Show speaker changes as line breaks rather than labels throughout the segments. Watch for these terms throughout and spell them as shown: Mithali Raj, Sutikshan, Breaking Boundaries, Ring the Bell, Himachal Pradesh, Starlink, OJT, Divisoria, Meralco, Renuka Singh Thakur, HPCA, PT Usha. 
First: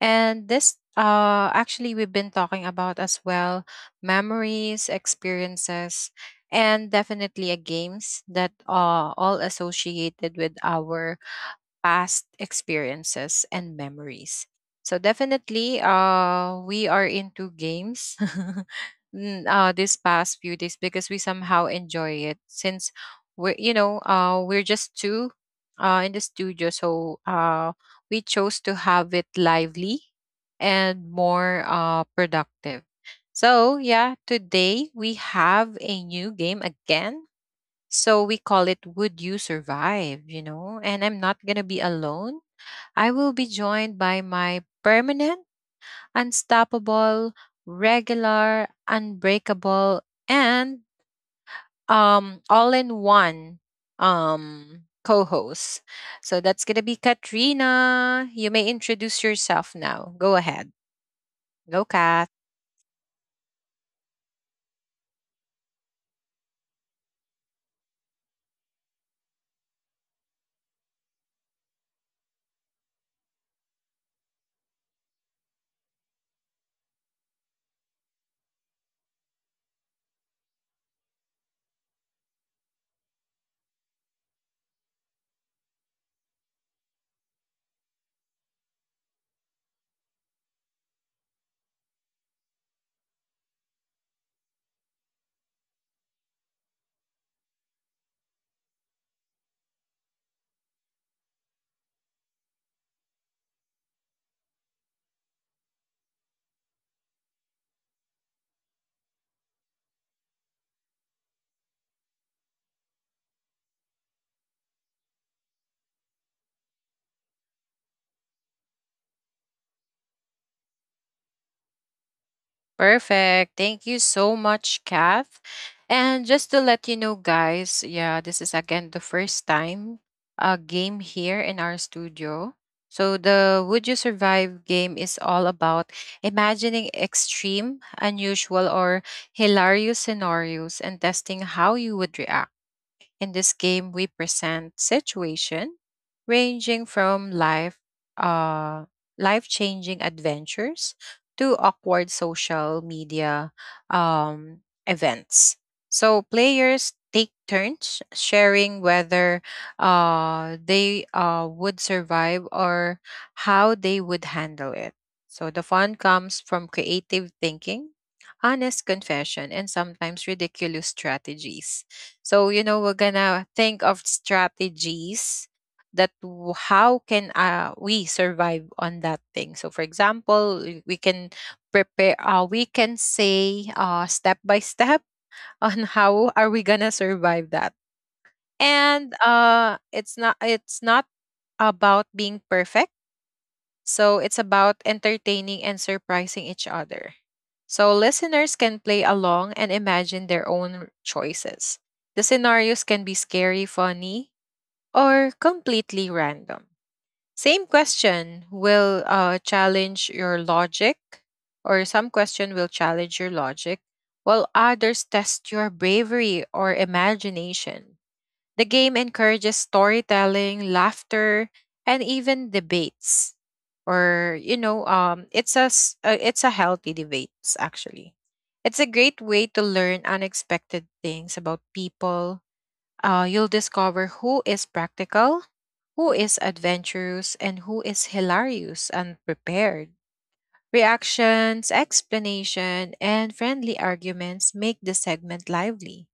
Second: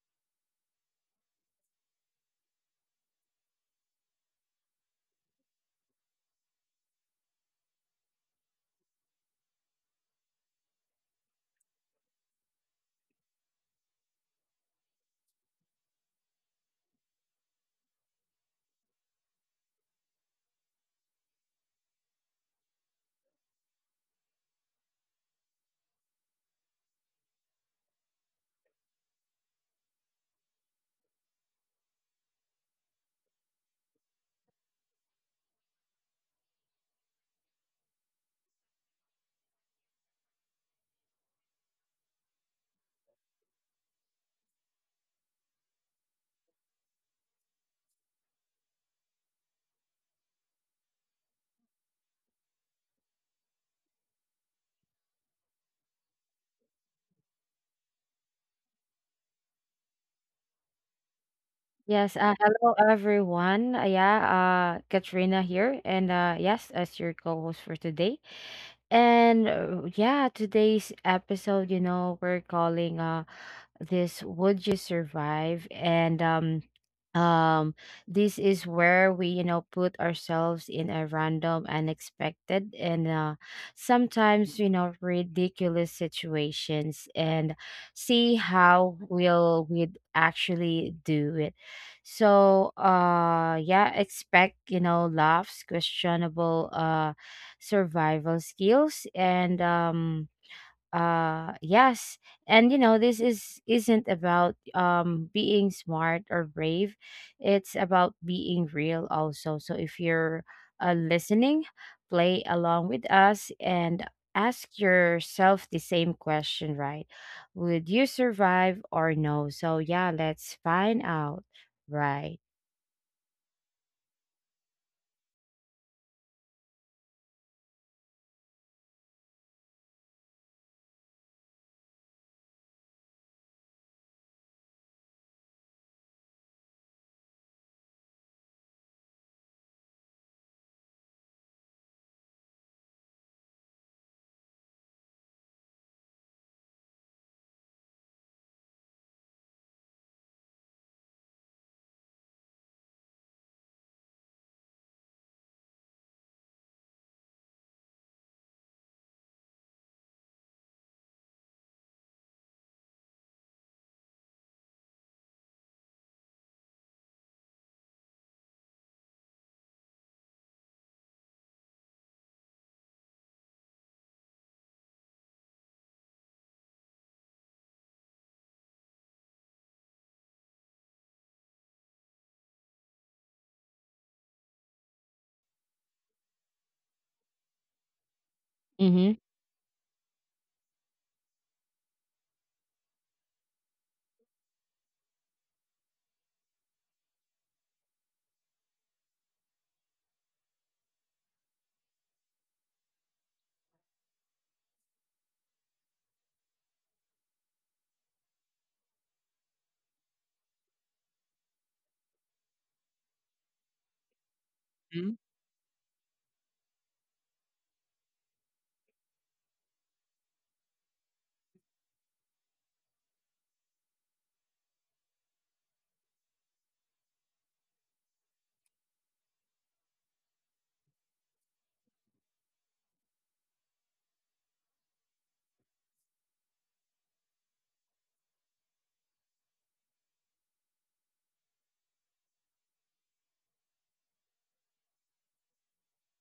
And this, actually, we've been talking about as well memories, experiences, and definitely a games that are all associated with our past experiences and memories. So definitely, we are into games this past few days because we somehow enjoy it since we're you know we're just two in the studio, so we chose to have it lively and more productive. So yeah, today we have a new game again, so we call it Would You Survive? You know, and I'm not going to be alone. I will be joined by my permanent, unstoppable, regular, unbreakable, and all in one co host. So that's going to be Katrina. You may introduce yourself now. Go ahead. Go,
Yes,
Kat.
hello everyone. Yeah, Katrina here, and yes, as your co-host for today. And yeah, today's episode, you know, we're calling this Would You Survive? And um this is where we, you know, put ourselves in a random, unexpected, and sometimes, you know, ridiculous situations, and see how we'd actually do it. So yeah, expect, you know, laughs, questionable survival skills, and yes. And you know, this is isn't about being smart or brave, it's about being real also. So if you're listening, play along with us and ask yourself the same question, right? Would you survive or no? So yeah, let's find out, right?
Perfect. Thank you so much, Kath. And just to let you know, guys, yeah, this is again the first time a game here in our studio. So the Would You Survive game is all about imagining extreme, unusual, or hilarious scenarios and testing how you would react. In this game, we present situation ranging from uh, life-changing adventures to awkward social media events. So players take turns sharing whether they would survive or how they would handle it. So the fun comes from creative thinking, honest confession, and sometimes ridiculous strategies. So, you know, we're gonna think of strategies that how can we survive on that thing. So, for example, we can prepare, we can say step by step on how are we gonna survive that. And
Mm-hmm.
it's not about being perfect. So it's about entertaining and surprising each other. So listeners can play along and imagine their own choices. The scenarios can be scary, funny, or completely random. Same question will challenge your logic, or some question will challenge your logic, while others
Mhm.
test your bravery or imagination. The game encourages storytelling, laughter, and even debates. Or you know, it's a healthy debates actually. It's a great way to learn unexpected things about people. You'll discover who is practical, who is adventurous, and who is hilarious and prepared. Reactions, explanation, and friendly arguments make the segment lively.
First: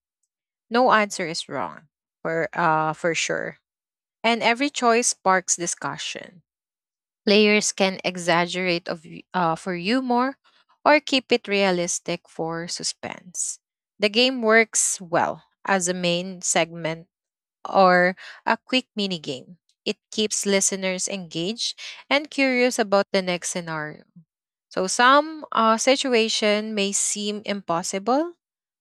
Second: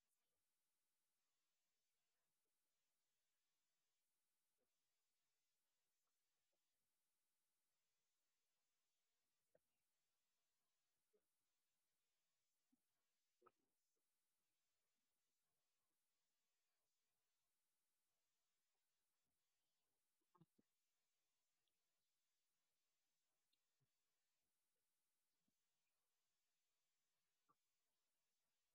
No answer is wrong for sure, and every choice sparks discussion. Players can exaggerate for humor or keep it realistic for suspense. The game works well as a main segment or a quick mini game. It keeps listeners engaged and curious about the next scenario. So some situation may seem impossible,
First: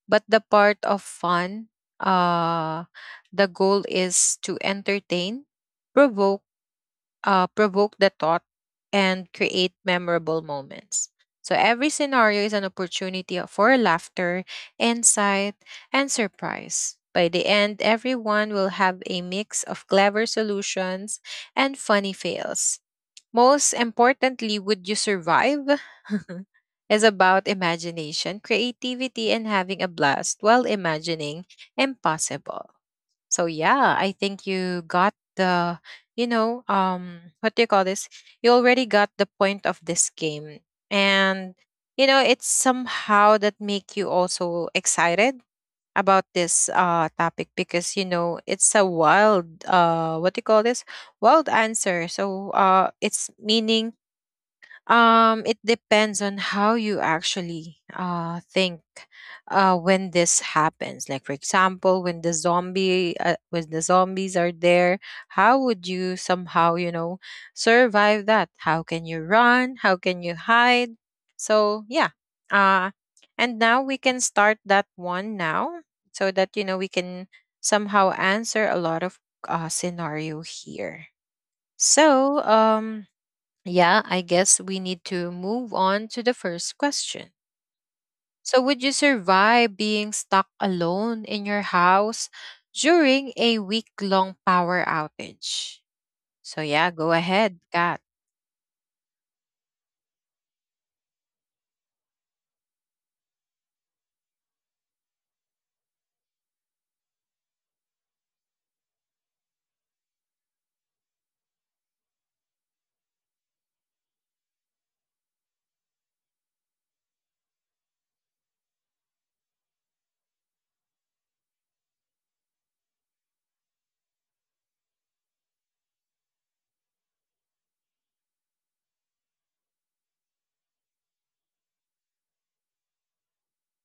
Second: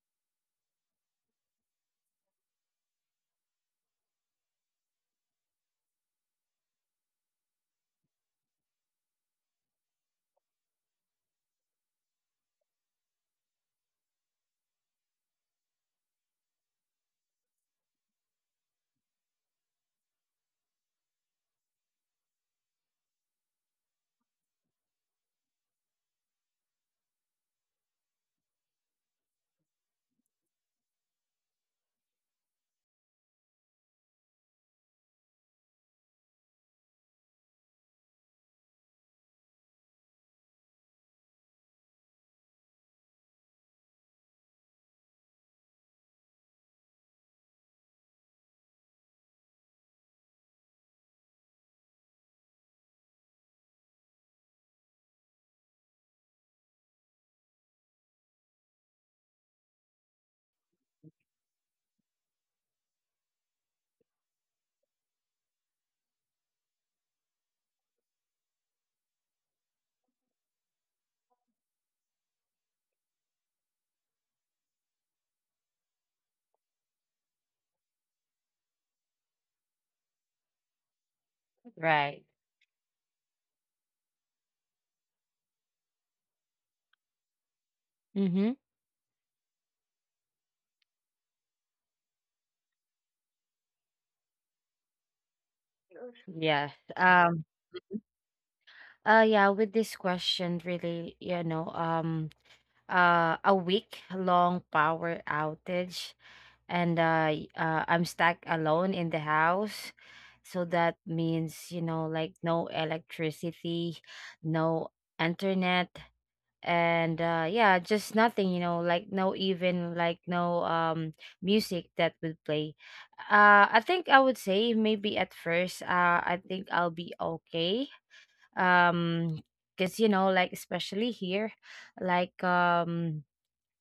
but the part of fun, uh, the goal is to entertain, provoke provoke the thought, and create memorable moments. So every scenario is an opportunity for laughter, insight, and surprise. By the end, everyone will have a mix of clever solutions and funny fails. Most importantly, would you survive? is about imagination, creativity, and having a blast while imagining impossible. So yeah, I think you got the, what do you call this? You already got the point of this game, and you know it's somehow that make you also excited about this topic, because you know it's a wild, what do you call this, wild answer. So it's meaning, it depends on how you actually think when this happens. Like for example, when the zombies are there, how would you somehow, you know, survive that? How can you run? How can you hide? So, yeah. Uh and now we can start that one now, so that you know we can somehow answer a lot of scenario here.
Right.
So, yeah, I guess we need to move on to the first question.
Mm-hmm.
So, would you survive being stuck alone in your house during a week long power outage? So,
Yes.
yeah, go ahead, Kat.
Yeah, with this question, really, you know, a week long power outage, and I'm stuck alone in the house. So that means, you know, like no electricity, no internet, and yeah, just nothing, you know, like no, even like no music that would play. I think I would say maybe at first, I think I'll be okay, um because you know, like especially here, like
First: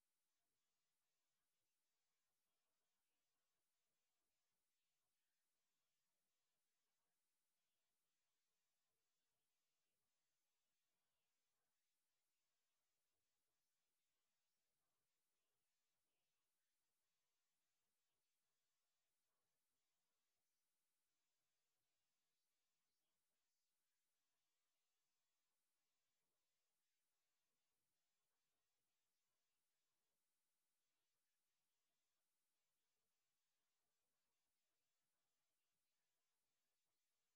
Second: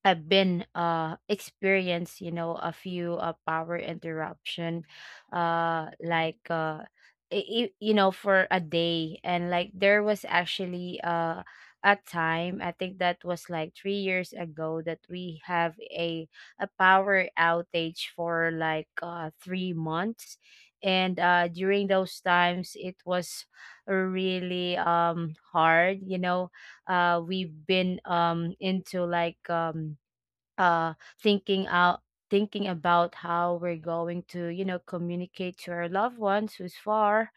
I've been experienced, you know, a few power interruption, uh like uh you know, for a day. And like there was actually a time, I think that was like 3 years ago, that we have a power outage for like 3 months. And during those times it was really hard, you know. We've been into uh thinking out thinking about how we're going to, you know, communicate to our loved ones who's far.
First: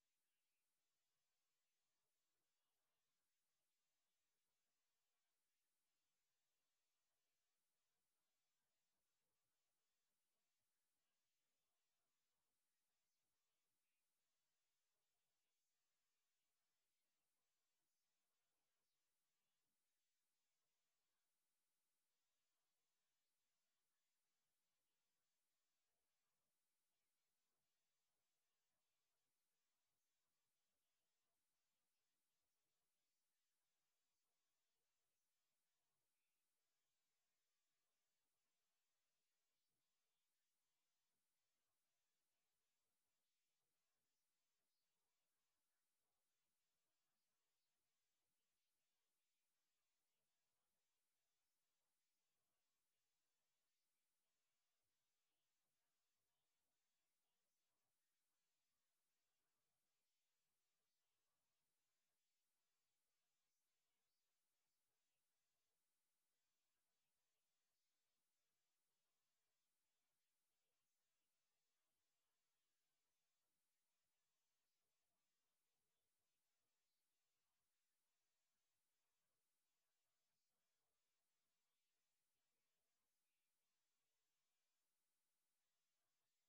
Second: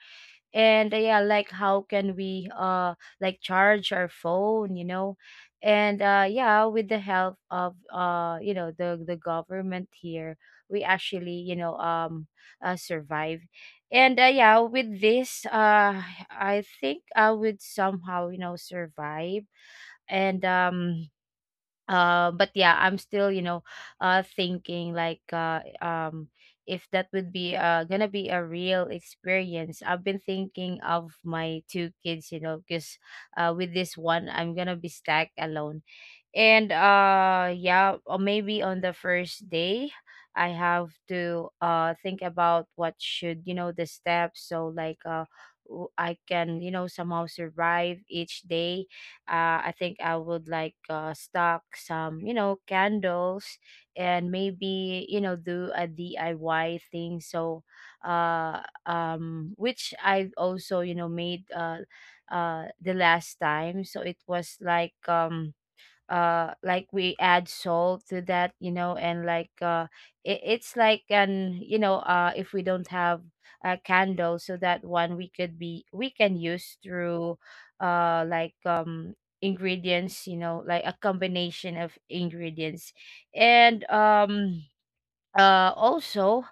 And yeah, like how can we like charge our phone, you know. And yeah, with the help of you know, the government here, we actually, you know, survive. And yeah, with this I think I would somehow, you know, survive. And but yeah, I'm still, you know, thinking like if that would be gonna be a real experience. I've been thinking of my two kids, you know, because with this one I'm gonna be stuck alone. And yeah, or maybe on the first day I have to think about what should, you know, the steps, so like I can, you know, somehow survive each day. Uh, I think I would like stock some, you know, candles, and maybe, you know, do a DIY thing. So which I've also, you know, made the last time. So it was like we add salt to that, you know, and like it, it's like an, you know, if we don't have a candle, so that one we could be we can use through uh like um ingredients, you know, like a combination of ingredients. And also,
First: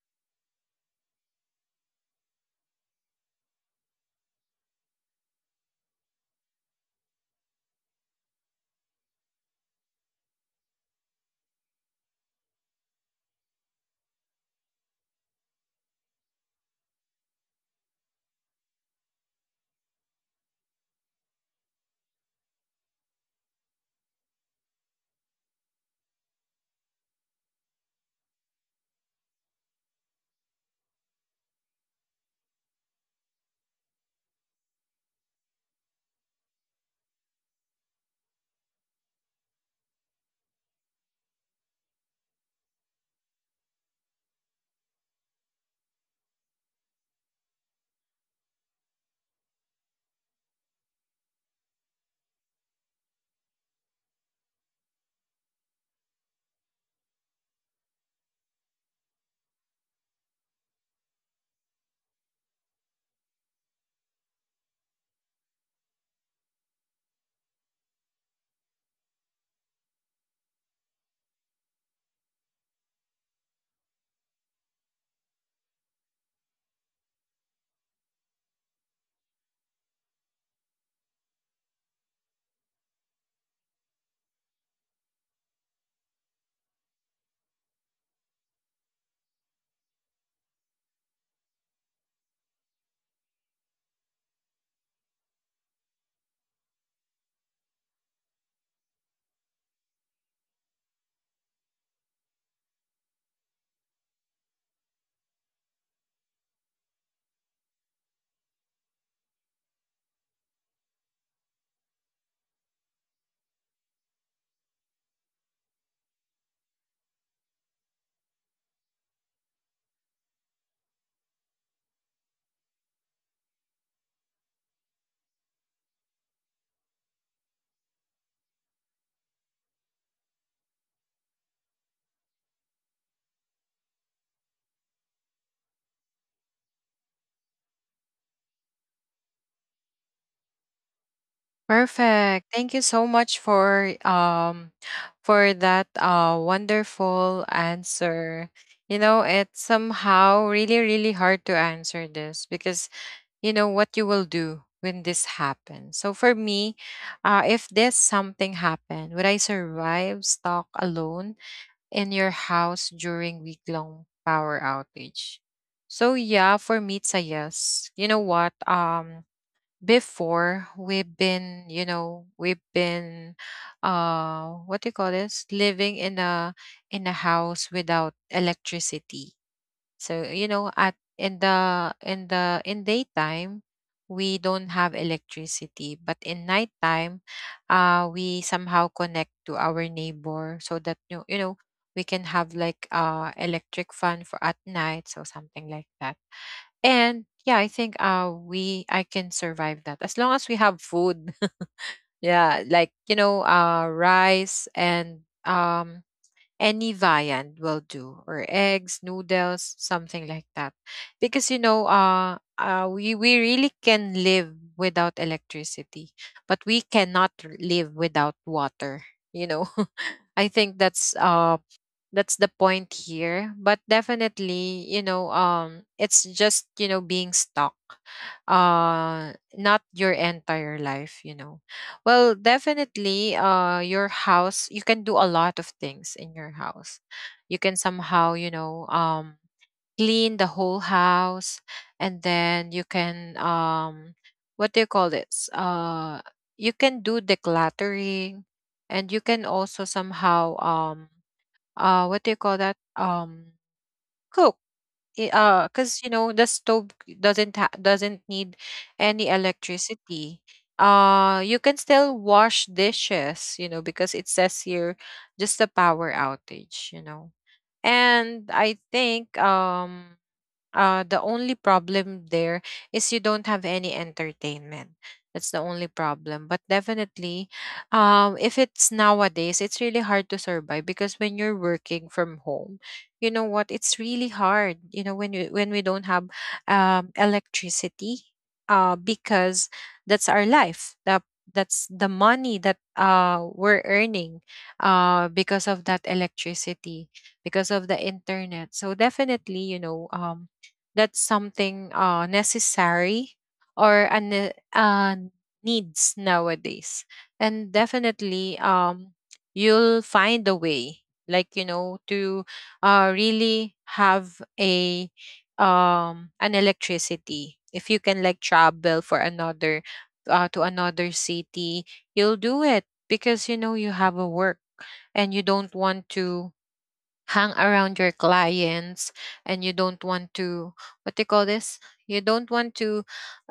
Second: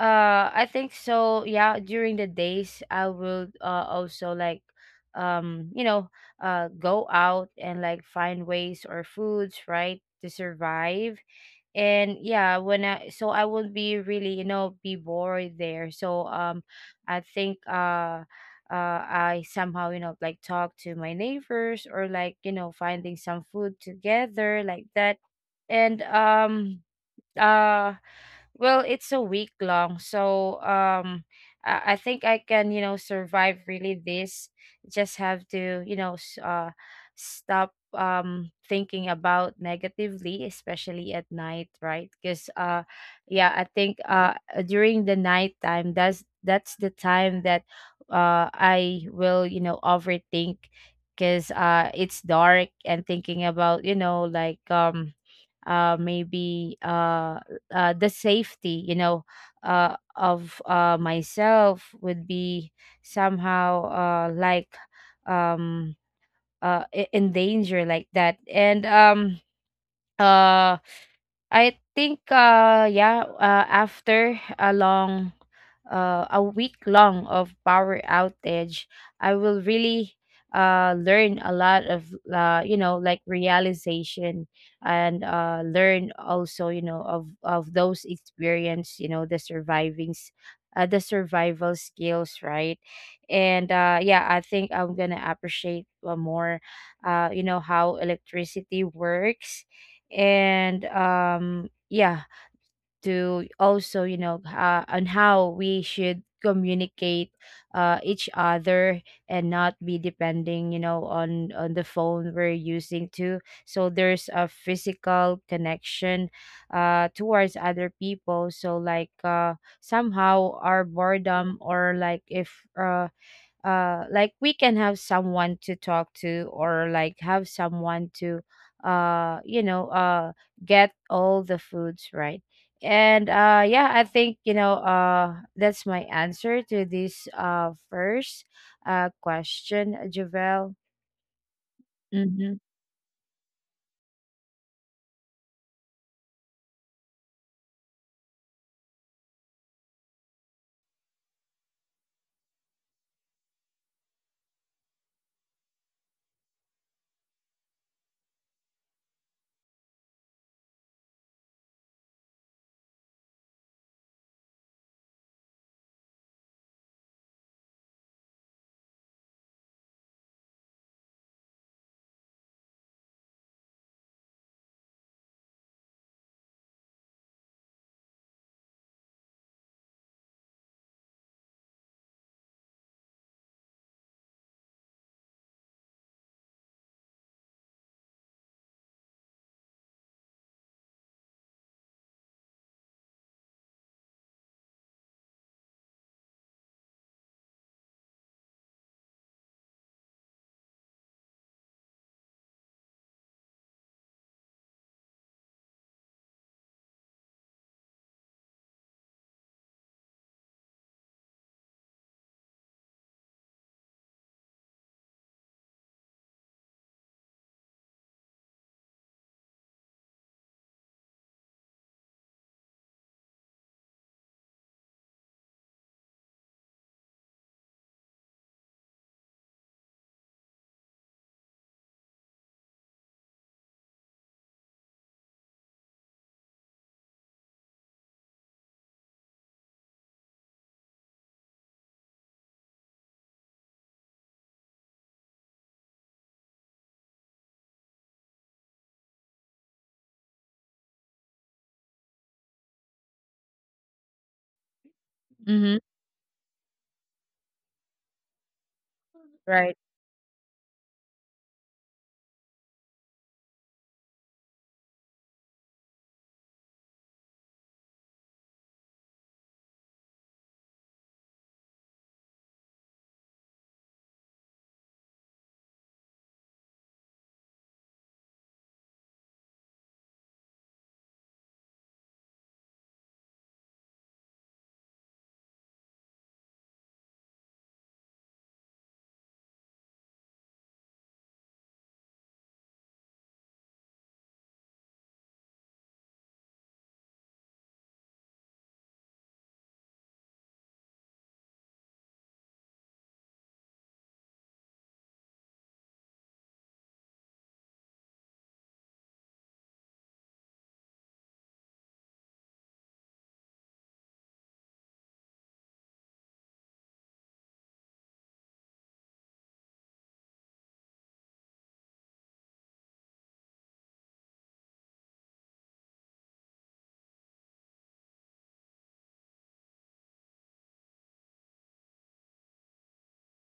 I think. So yeah, during the days I will also like you know, go out and like find ways or foods, right, to survive. And yeah, when I would be really, you know, be bored there. So I think I somehow, you know, like talk to my neighbors or like, you know, finding some food together, like that. And uh well, it's a week long, so I think I can, you know, survive really this. Just have to, you know, stop thinking about negatively, especially at night, right? Because yeah, I think during the night time, that's the time that I will, you know, overthink, because it's dark, and thinking about, you know, maybe the safety, you know, of myself would be somehow like um, in danger, like that. And um, uh, I think yeah, after a long, a week long of power outage, I will really learn a lot of you know, like realization, and learn also, you know, of those experience, you know, the survivings, the survival skills, right? And yeah, I think I'm gonna appreciate more you know, how electricity works. And yeah, to also, you know, on how we should communicate each other, and not be depending, you know, on the phone we're using to. So there's a physical connection towards other people. So like somehow our boredom, or like if like we can have someone to talk to, or like have someone to you know, get all the foods, right? And yeah, I think, you know, that's my answer to this first question, Javel.
Perfect.
Mm-hmm.
Thank you so much for that wonderful answer. You know, it's somehow really, really hard to answer this, because you know what you will do when this happens. So for me, if this something happened, would I survive stuck alone in your house during week long power outage? So yeah, for me it's a yes. You know what, before we've been, you know, we've been what do you call this, living in a house without electricity. So, you know, at in the in the in daytime, we don't have electricity, but in nighttime, we somehow connect to our neighbor, so that you know we can have like electric fan for at night, so something like that. And yeah, I think we I can survive that as long as we have food. Yeah, like you know, rice and any viand will do, or eggs, noodles, something like that, because you know, we really can live without electricity, but we cannot live without water, you know. I think that's the point here. But definitely, you know, it's just, you know, being stuck, not your entire life, you know. Well definitely, your house, you can do a lot of things in your house. You can somehow, you know, clean the whole house, and then you can, what do you call this, you can do decluttering. And you can also somehow, what do you call that, cook.
Mm-hmm.
Because you know the stove doesn't need any
Right.
electricity. You can still wash dishes, you know, because it says here just a power outage, you know. And I think, the only problem there is you don't have any entertainment. That's the only problem. But definitely, if it's nowadays, it's really hard to survive, because when you're working from home, you know what? It's really hard. You know, when you when we don't have electricity, because that's our life. That's the money that we're earning, because of that electricity, because of the internet. So definitely, you know, that's something necessary, or needs nowadays. And definitely, you'll find a way, like you know, to really have a an electricity, if you can like travel for another to another city. You'll do it because you know you have a work, and you don't want to hang around your clients, and you don't want to, what do you call this, you don't want to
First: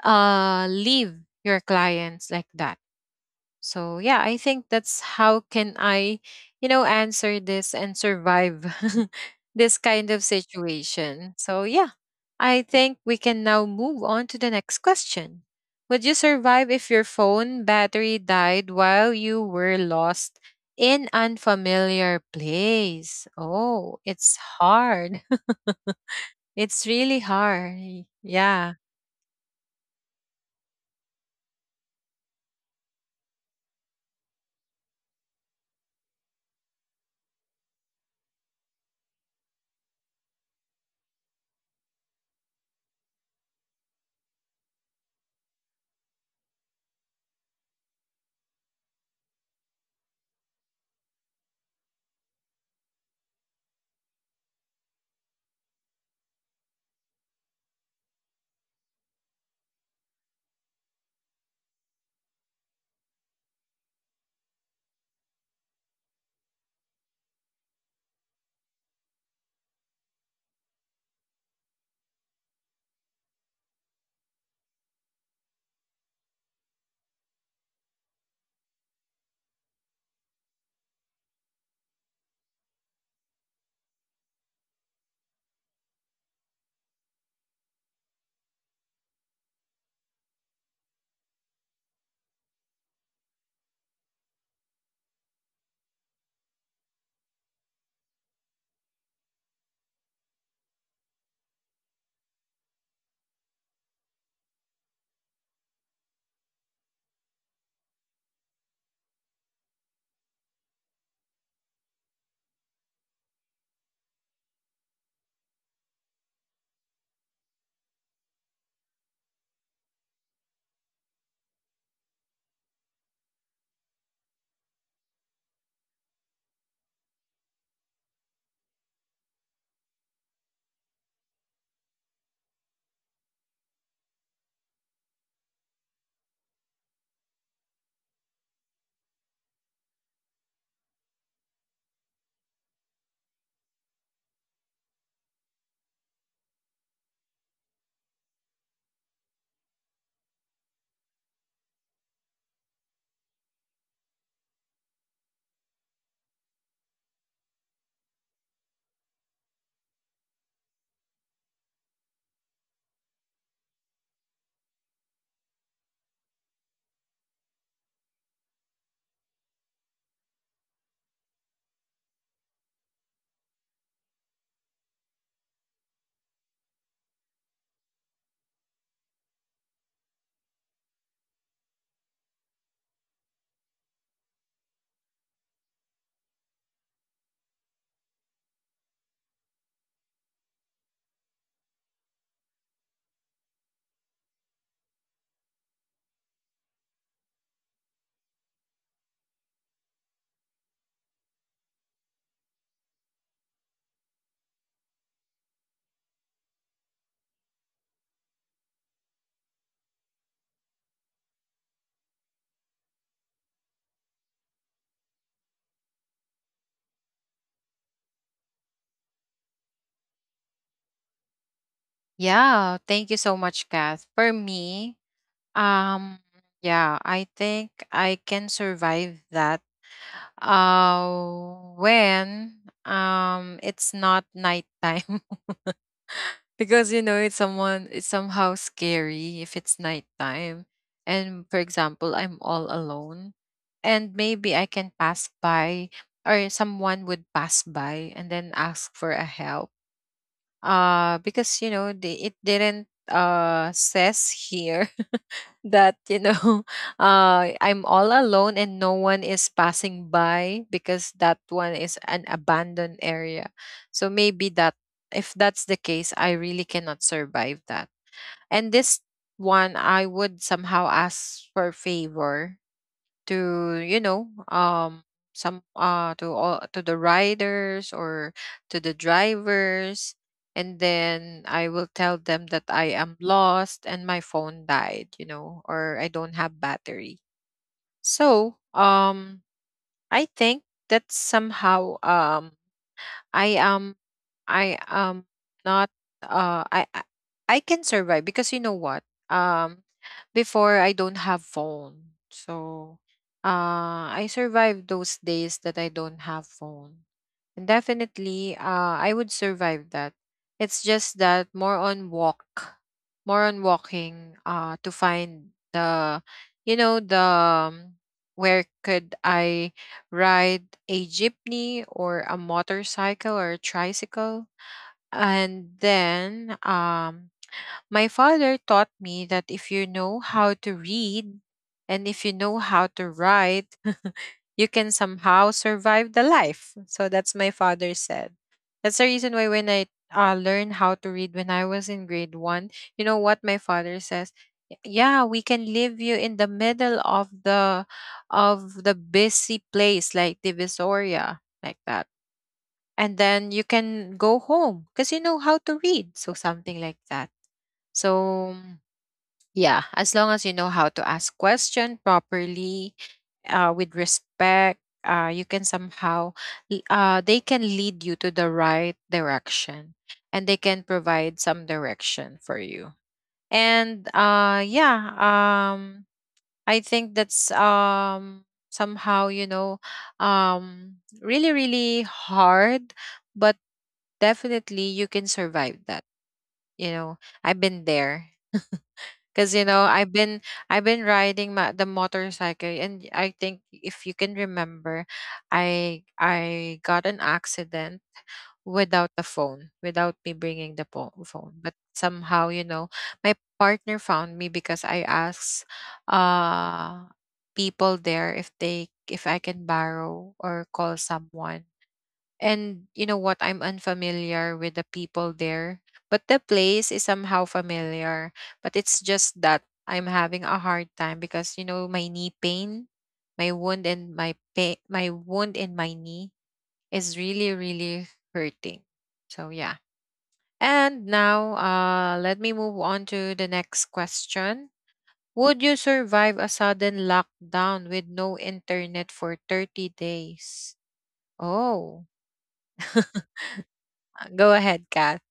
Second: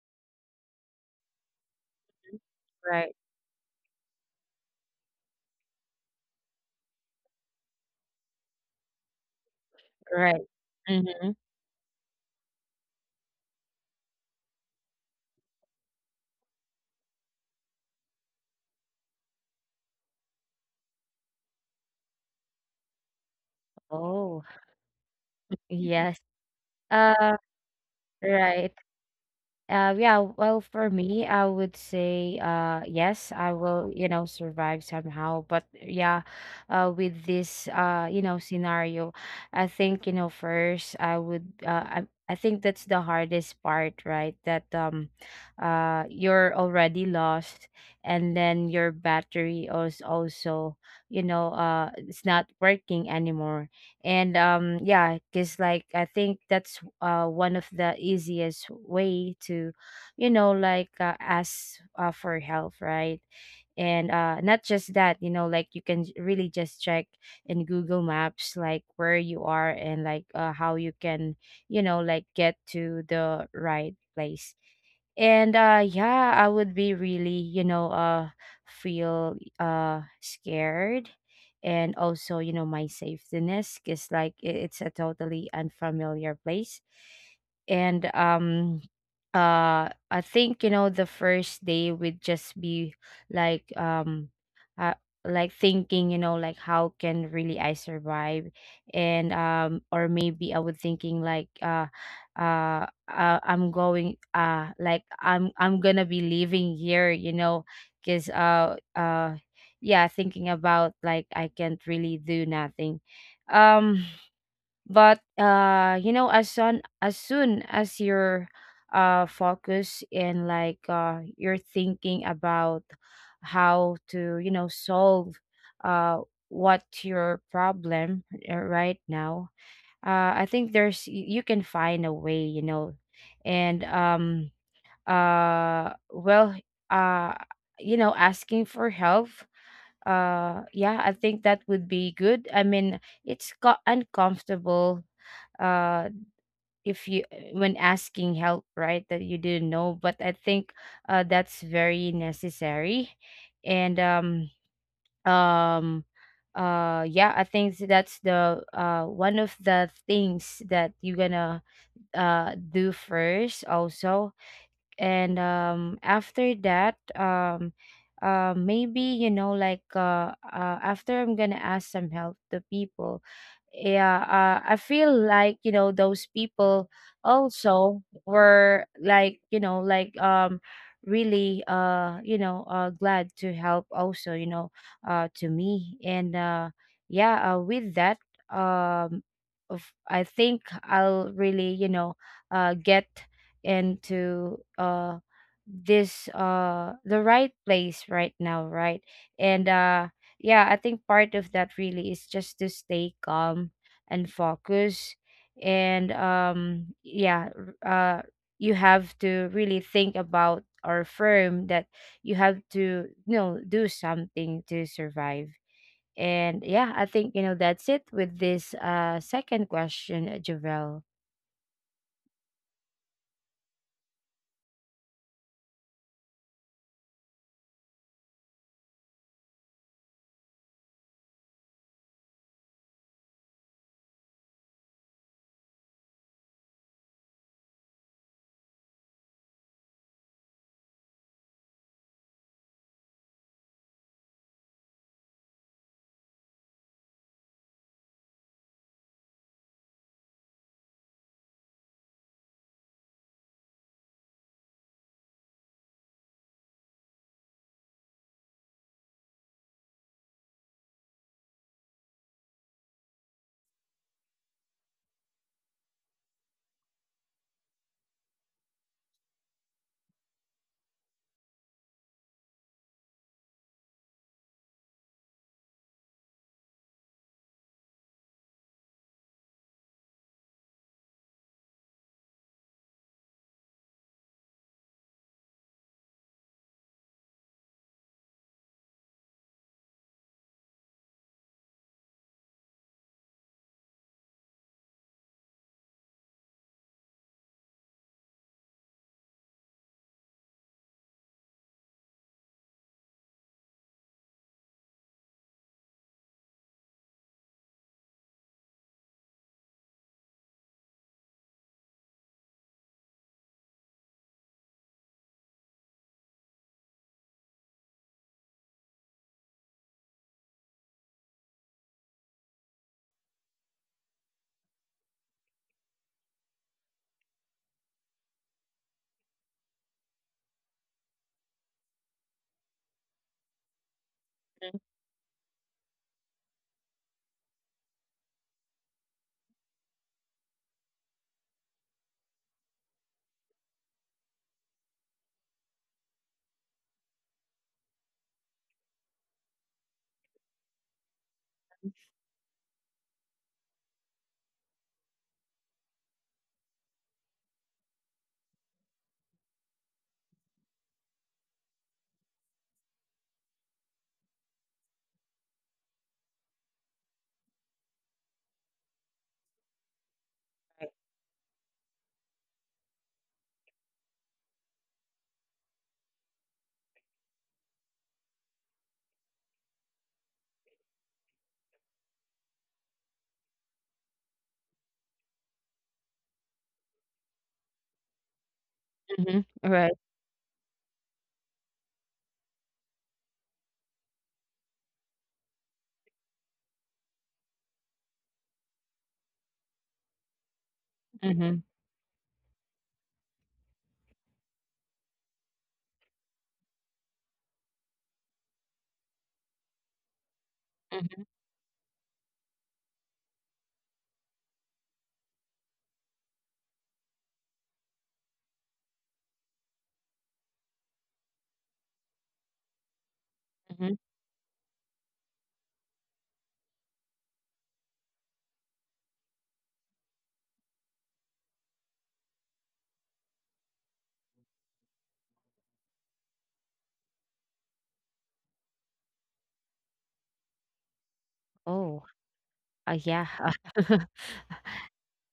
leave your clients like that.
Right.
So yeah, I think that's how can I, you know, answer this and survive this kind of
Right. Mm-hmm.
situation. So yeah, I think we can now move on to the next question. Would you survive if your phone battery died while you were lost in unfamiliar place? Oh, it's
Oh.
hard.
Yes.
It's really
uh
hard. Yeah.
right. Yeah, well, for me, I would say, yes, I will, you know, survive somehow. But yeah, with this, you know, scenario, I think, you know, first I would, I think that's the hardest part, right? That you're already lost, and then your battery is also, you know, it's not working anymore. And yeah, because like I think that's one of the easiest way to, you know, like ask for help, right? And not just that, you know, like you can really just check in Google Maps, like where you are, and like how you can, you know, like get to the right place. And yeah, I would be really, you know, feel scared, and also, you know, my safetyness is like, it's a totally unfamiliar place. And I think, you know, the first day would just be like um uh, like thinking, you know, like how can really I survive. And or maybe I would thinking like uh I'm going like I'm gonna be leaving here, you know, because yeah, thinking about like I can't really do nothing. Um but you know, as soon as you're focus, and like you're thinking about how to, you know, solve uh what your problem right now, I think there's you can find a way, you know. And well, uh, you know, asking for help. Yeah, I think that would be good. I mean, it's uncomfortable. Uh, if you, when asking help, right, that you didn't know, but I think that's very necessary. And um, um, uh, yeah, I think that's the one of the things that you're gonna do first also. And after that maybe you know like after I'm gonna ask some help to people. Yeah. I feel like, you know, those people also were like, you know, really you know, glad to help also, you know, to me. And yeah, with that, um I think I'll really, you know, get into this, the right place right now, right? And yeah, I think part of that really is just to stay calm and focus. And yeah, r- uh you have to really think about, or firm, that you have to, you know, do something to survive. And yeah, I think, you know, that's it with this second question, Javel.
Yeah, thank you so much, Kath. For me, Um, yeah, I think I can survive that. When it's not nighttime, because you know it's somehow scary if it's nighttime. And for example, I'm all alone, and maybe I can pass by, or someone would pass by, and then ask for a help. Because you know it didn't says here that, you know, I'm all alone and no one is passing by, because that one is an abandoned area. So maybe that, if that's the case, I really cannot survive that. And this one, I would somehow ask for favor to, you know, some, to all, to the riders or to the drivers. And then I will tell them that I am lost and my phone died, you know, or I don't have battery. So I think that somehow, I am I am not I I can survive, because you know what? Before, I don't have phone. So, I survived those days that I don't have phone. And definitely, I would survive that. It's just that more on walk, more on walking to find the, you know, the where could I ride a jeepney or a motorcycle or a tricycle. And then, my father taught me that if you know how to read and if you know how to write, you can somehow survive the life. So that's my father said. That's the reason why when I learned how to read when I was in grade one, you know what my father says? "Y- Yeah, we can leave you in the middle of the busy place like Divisoria, like that and then you can go home because you know how to read, so something like that, so yeah, as long as you know how to ask question properly, with respect, you can somehow they can lead you to the right direction and they can provide some direction for you. And I think that's somehow really really hard, but definitely you can survive that. You know, I've been there because
Mm-hmm. Right.
I've been, I've been riding my, the motorcycle, and I think if you can remember, I got an accident without the phone, without me bringing the phone,
Mm-hmm.
but somehow, you know, my partner found me because I asked, uh people there if they if I can borrow or call
Mm-hmm.
someone. And you know what? I'm unfamiliar with the people there, but the place is somehow familiar. But it's just that I'm having a hard time because you know my knee pain, my wound in my knee is really really hurting. So yeah. And now, let me move on to the next question. Would you survive a sudden lockdown with no internet for 30 days?
Oh.
Oh,
Yeah.
go ahead, Kat.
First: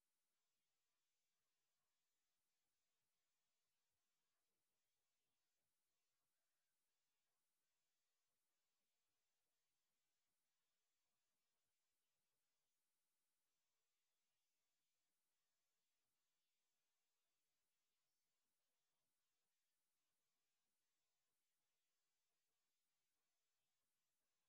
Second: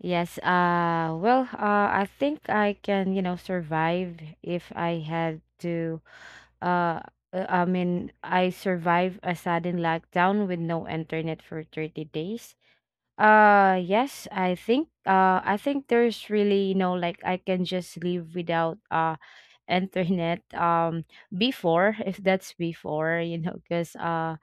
Yes. I think I can, you know, survive if I had to. Uh, I mean, I survived a sudden lockdown with no internet for 30 days. Yes, I think there's really, you know, like I can just live without internet before, if that's before, you know, because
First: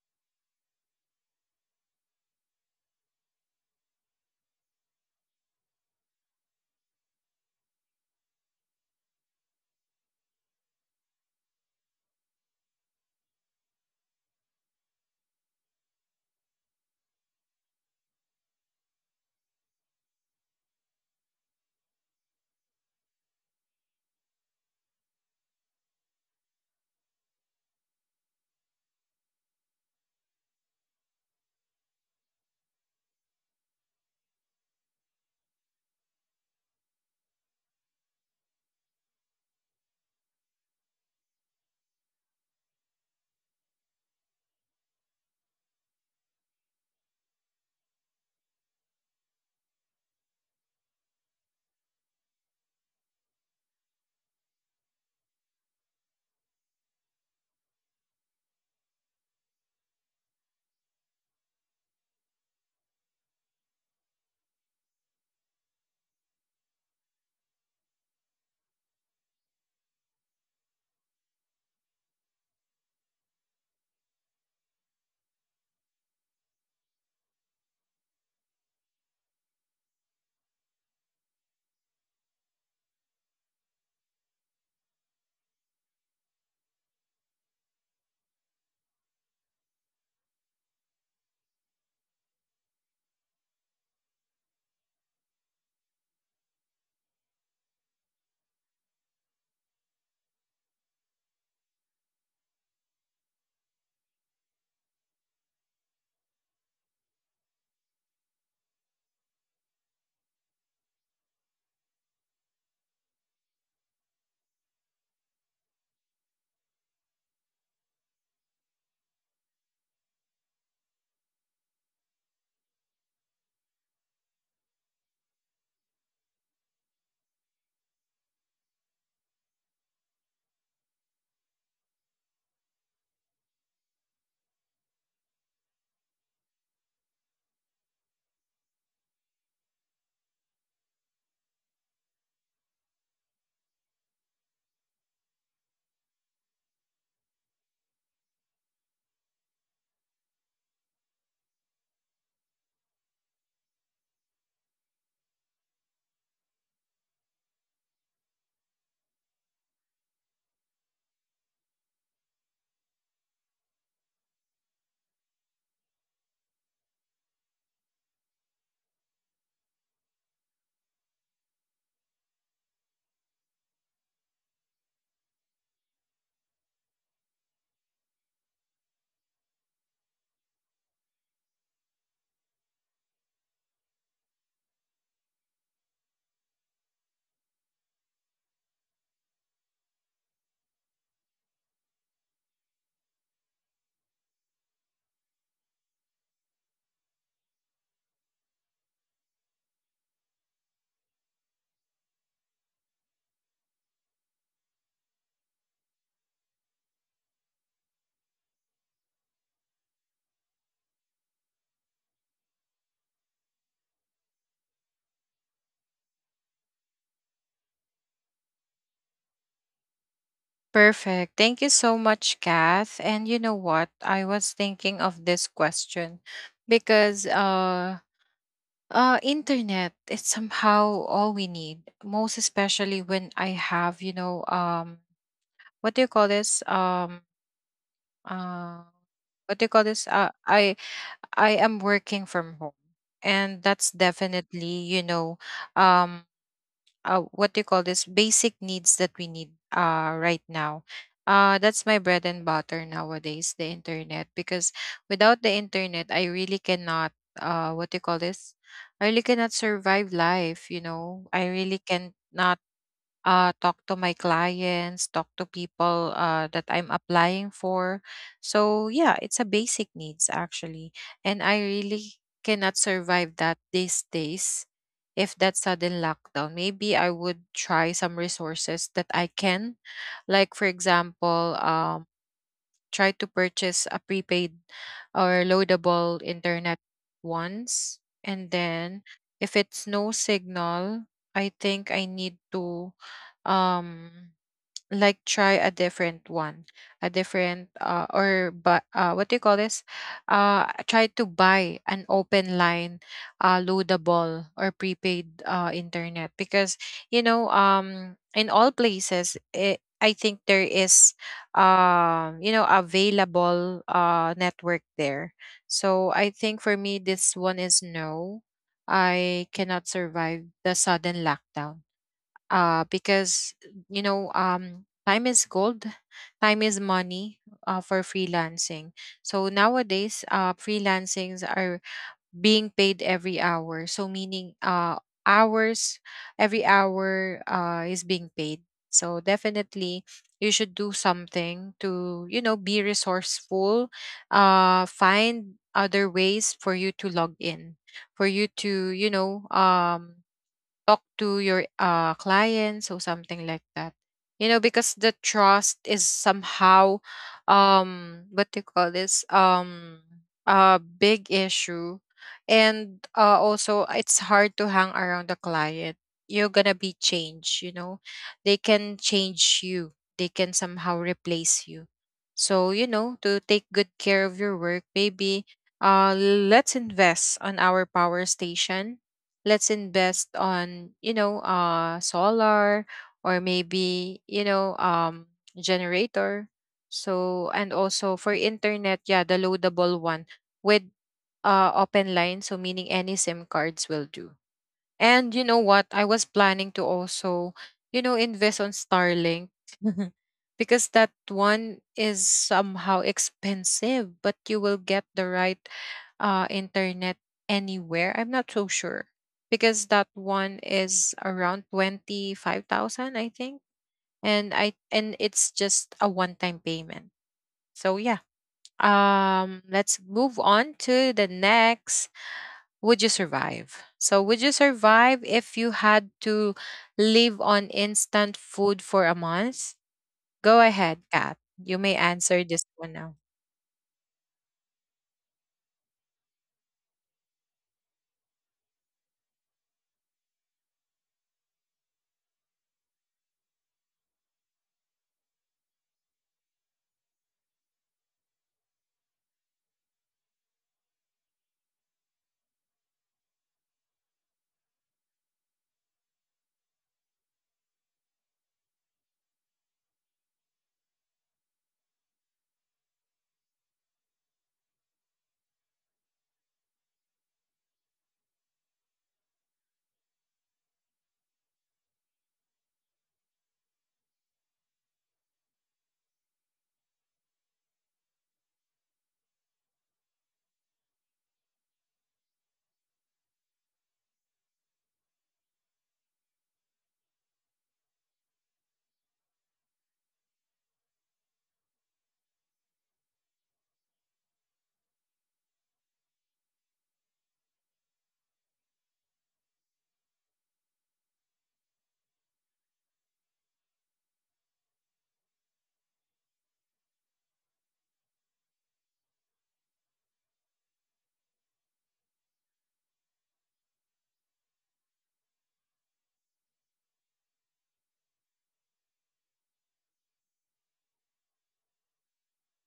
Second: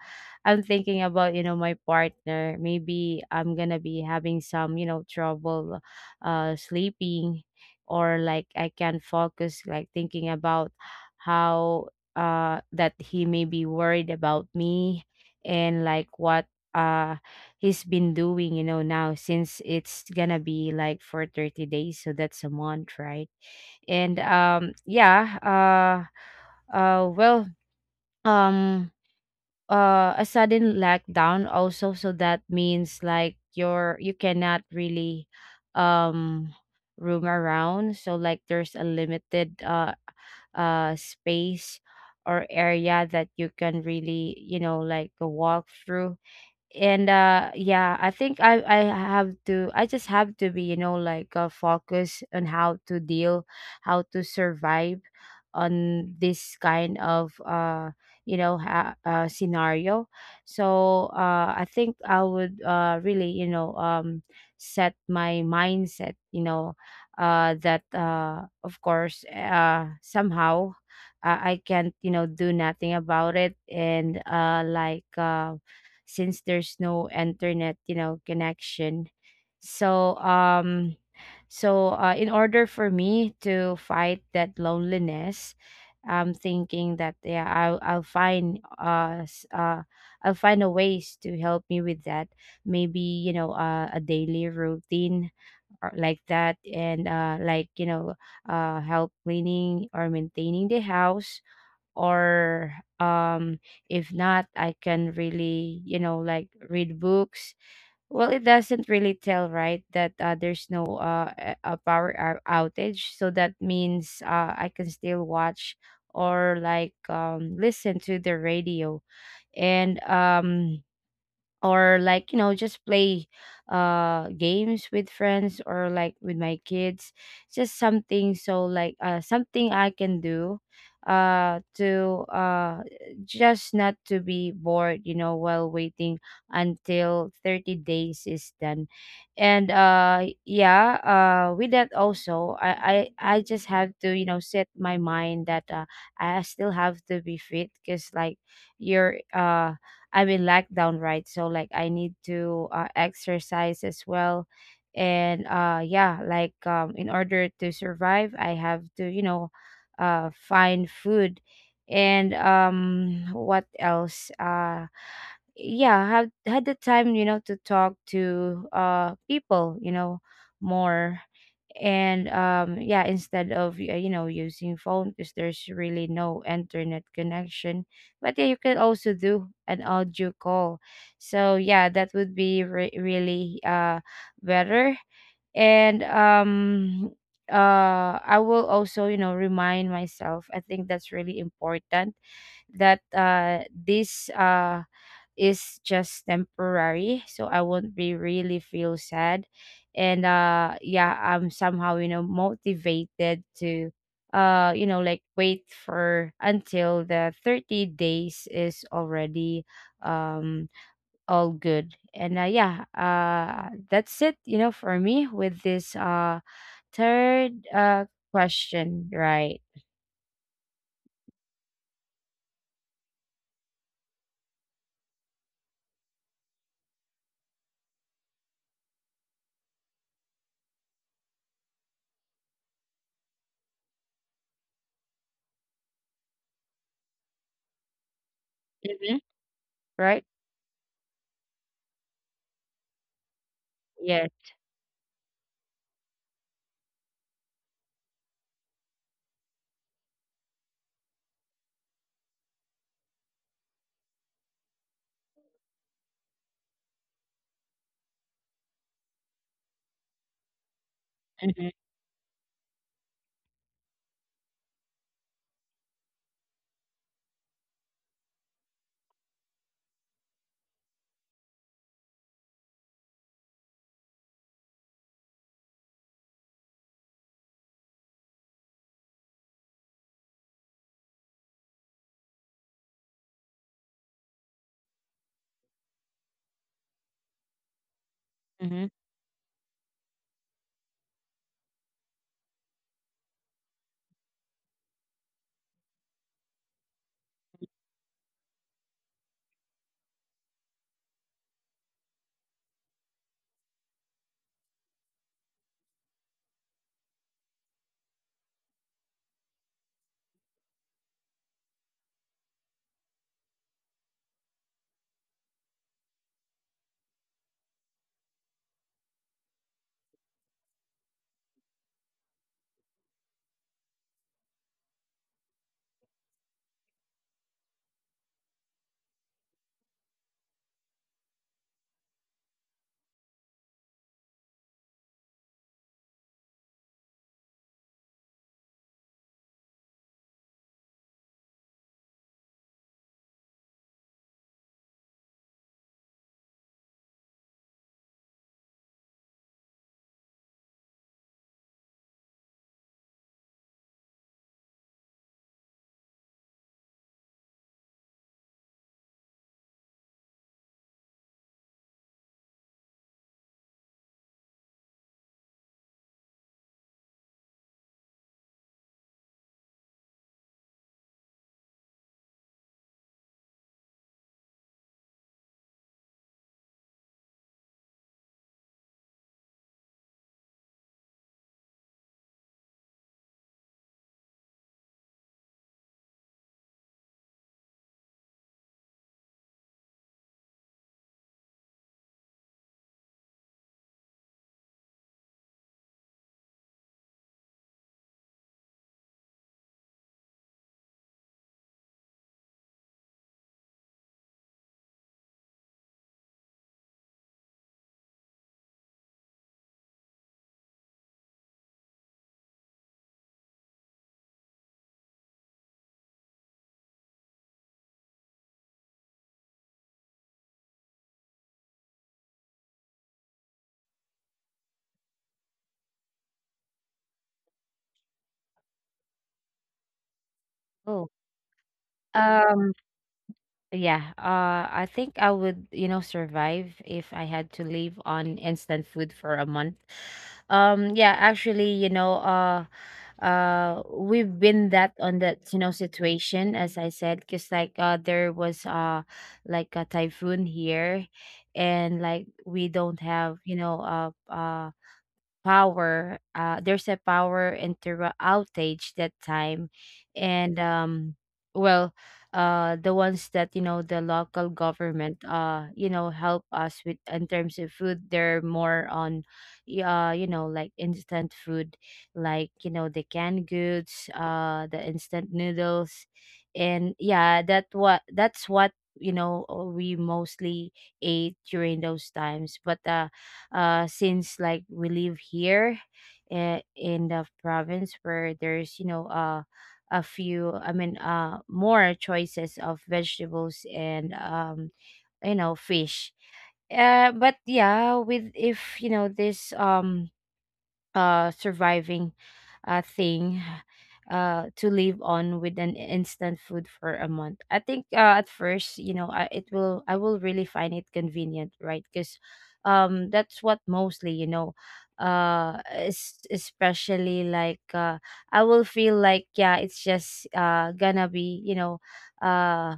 I'm thinking about, you know, my partner, maybe I'm gonna be having some, you know, trouble sleeping, or like I can focus, like thinking about how that he may be worried about me, and like what he's been doing, you know, now since it's gonna be like for 30 days, so that's a month, right? And yeah, well, um a sudden lockdown also, so that means like you're, you cannot really um roam around. So like there's a limited space or area that you can really, you know, like walk through. And yeah, I think I have to I just have to be, you know, like focused on how to deal, how to survive on this kind of scenario. So I think I would really, you know, set my mindset, you know, that of course somehow, I can't, you know, do nothing about it. And since there's no internet, you know, connection. so um in order for me to fight that loneliness, I'm thinking that yeah, I'll find I'll find a ways to help me with that. Maybe, you know, a daily routine or like that. And like, you know, help cleaning or maintaining the house, or um if not, I can really, you know, like read books. Well, it doesn't really tell, right, that there's no a power outage, so that means I can still watch or like, listen to the radio. And or like, you know, just play games with friends or like with my kids. Just something, so like something I can do to just not to be bored, you know, while waiting until 30 days is done. And yeah, with that also I just have to, you know, set my mind that I still have to be fit because like you're I'm in lockdown, right? So like I need to exercise as well. And yeah, like in order to survive, I have to, you know, find food. And what else? Yeah, had had the time, you know, to talk to people, you know, more. And yeah, instead of you know, using phone because there's really no internet connection. But yeah, you can also do an audio call, so yeah, that would be really better. And I will also, you know, remind myself, I think that's really important, that this is just temporary, so I won't be really feel sad. And yeah, I'm somehow, you know, motivated to you know, like wait for until the 30 days is already um all good. And yeah, that's it, you know, for me with this third question, right?
Perfect. Thank you so much, Kath. And you know what? I was thinking of this question because internet is somehow all we need, most especially when I have, you know, what do you call this? Uh
Mm-hmm.
what do you call this?
Right.
I I am working from home. And that's
Yes.
definitely, you know, um what do you call this, basic needs that we need right now. That's my bread and butter nowadays, the internet. Because without the internet, I really cannot, what do you call this? I really cannot survive life. You know, I
Mm-hmm.
really cannot, talk to my clients, talk to people that I'm applying for. So yeah, it's a basic needs actually, and I really cannot survive that these days. If that sudden lockdown, maybe I would try some resources that I can, like for example, tried to purchase a prepaid or loadable internet once. And
Mm-hmm.
then if it's no signal, I think I need to um like try a different one, a different or but what do you call this, try to buy an open line loadable or prepaid internet because you know in all places it, I think there is you know available network there. So I think for me this one is no, I cannot survive the sudden lockdown, because you know time is gold, time is money, for freelancing. So nowadays, freelancings are being paid every hour, so meaning, hours every hour is being paid. So definitely you should do something to you know be resourceful, find other ways for you to log in, for you to you know talk to your clients or something like that, you know, because the trust is somehow what do you call this, a big issue. And also it's hard to hang around the client, you're gonna be changed, you know, they can change you, they can somehow replace you. So you know, to take good care of your work, maybe let's invest on our power station, let's invest on you know solar or maybe you know generator. So and also for internet, yeah, the loadable one with open line, so meaning any sim cards will do. And you know what? I was planning to also, you know, invest on Starlink because that one is somehow expensive, but you will get the right, internet anywhere. I'm not so sure because that one is around 25,000, I think. And I and it's just a one-time payment. So yeah. Um, let's move on to the next. Would you survive? So, would you survive if you had to live on instant food for a month? Go ahead,
Oh.
Kat. You may answer this
um
one now.
Yeah, I think I would, you know, survive if I had to live on instant food for a month. Yeah, actually, you know, we've been that on that, you know, situation, as I said, because like, there was, like a typhoon here, and like we don't have, you know, power, there's a power outage that time. And well, the ones that, you know, the local government, you know, help us with in terms of food, they're more on you know, like instant food, like, you know, the canned goods, the instant noodles. And yeah, that's what, you know, we mostly ate during those times. But since like we live here in the province, where there's, you know, a few, I mean more choices of vegetables and you know, fish. But yeah, with if you know this surviving thing, to live on with an instant food for a month, I think at first, you know, I, it will, I will really find it convenient, right? Because that's what mostly, you know, especially like I will feel like yeah, it's just gonna be, you know, uh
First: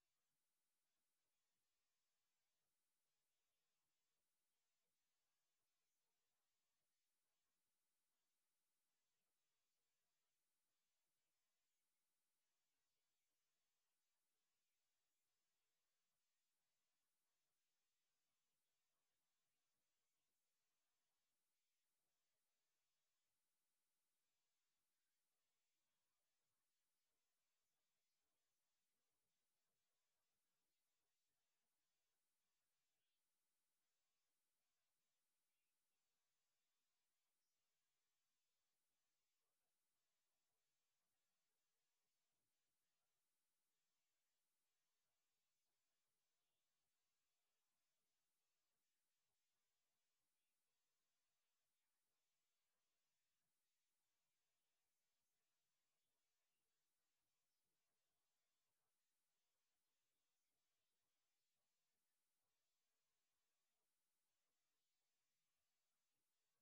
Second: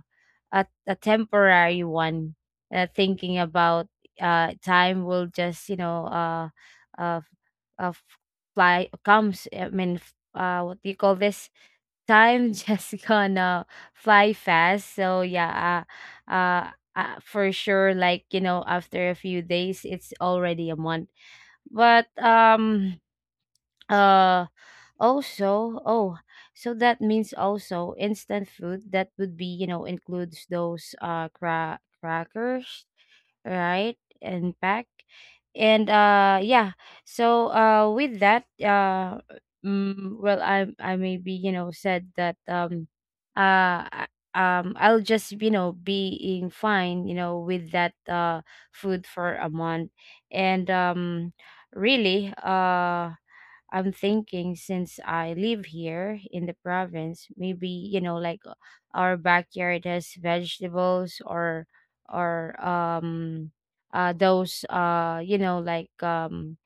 a temporary one. Thinking about time will just, you know, uh, uh fly comes, I mean what do you call this, time just gonna fly fast. So yeah, uh, uh for sure, like, you know, after a few days, it's already a month. But uh also, oh, so that means also instant food, that would be, you know, includes those crackers, right? And pack. And yeah. So with that well, I maybe, you know, said that uh I- I'll just, you know, being fine, you know, with that food for a month. And really, I'm thinking, since I live here in the province, maybe, you know, like our backyard has vegetables, or or um those you know, like, um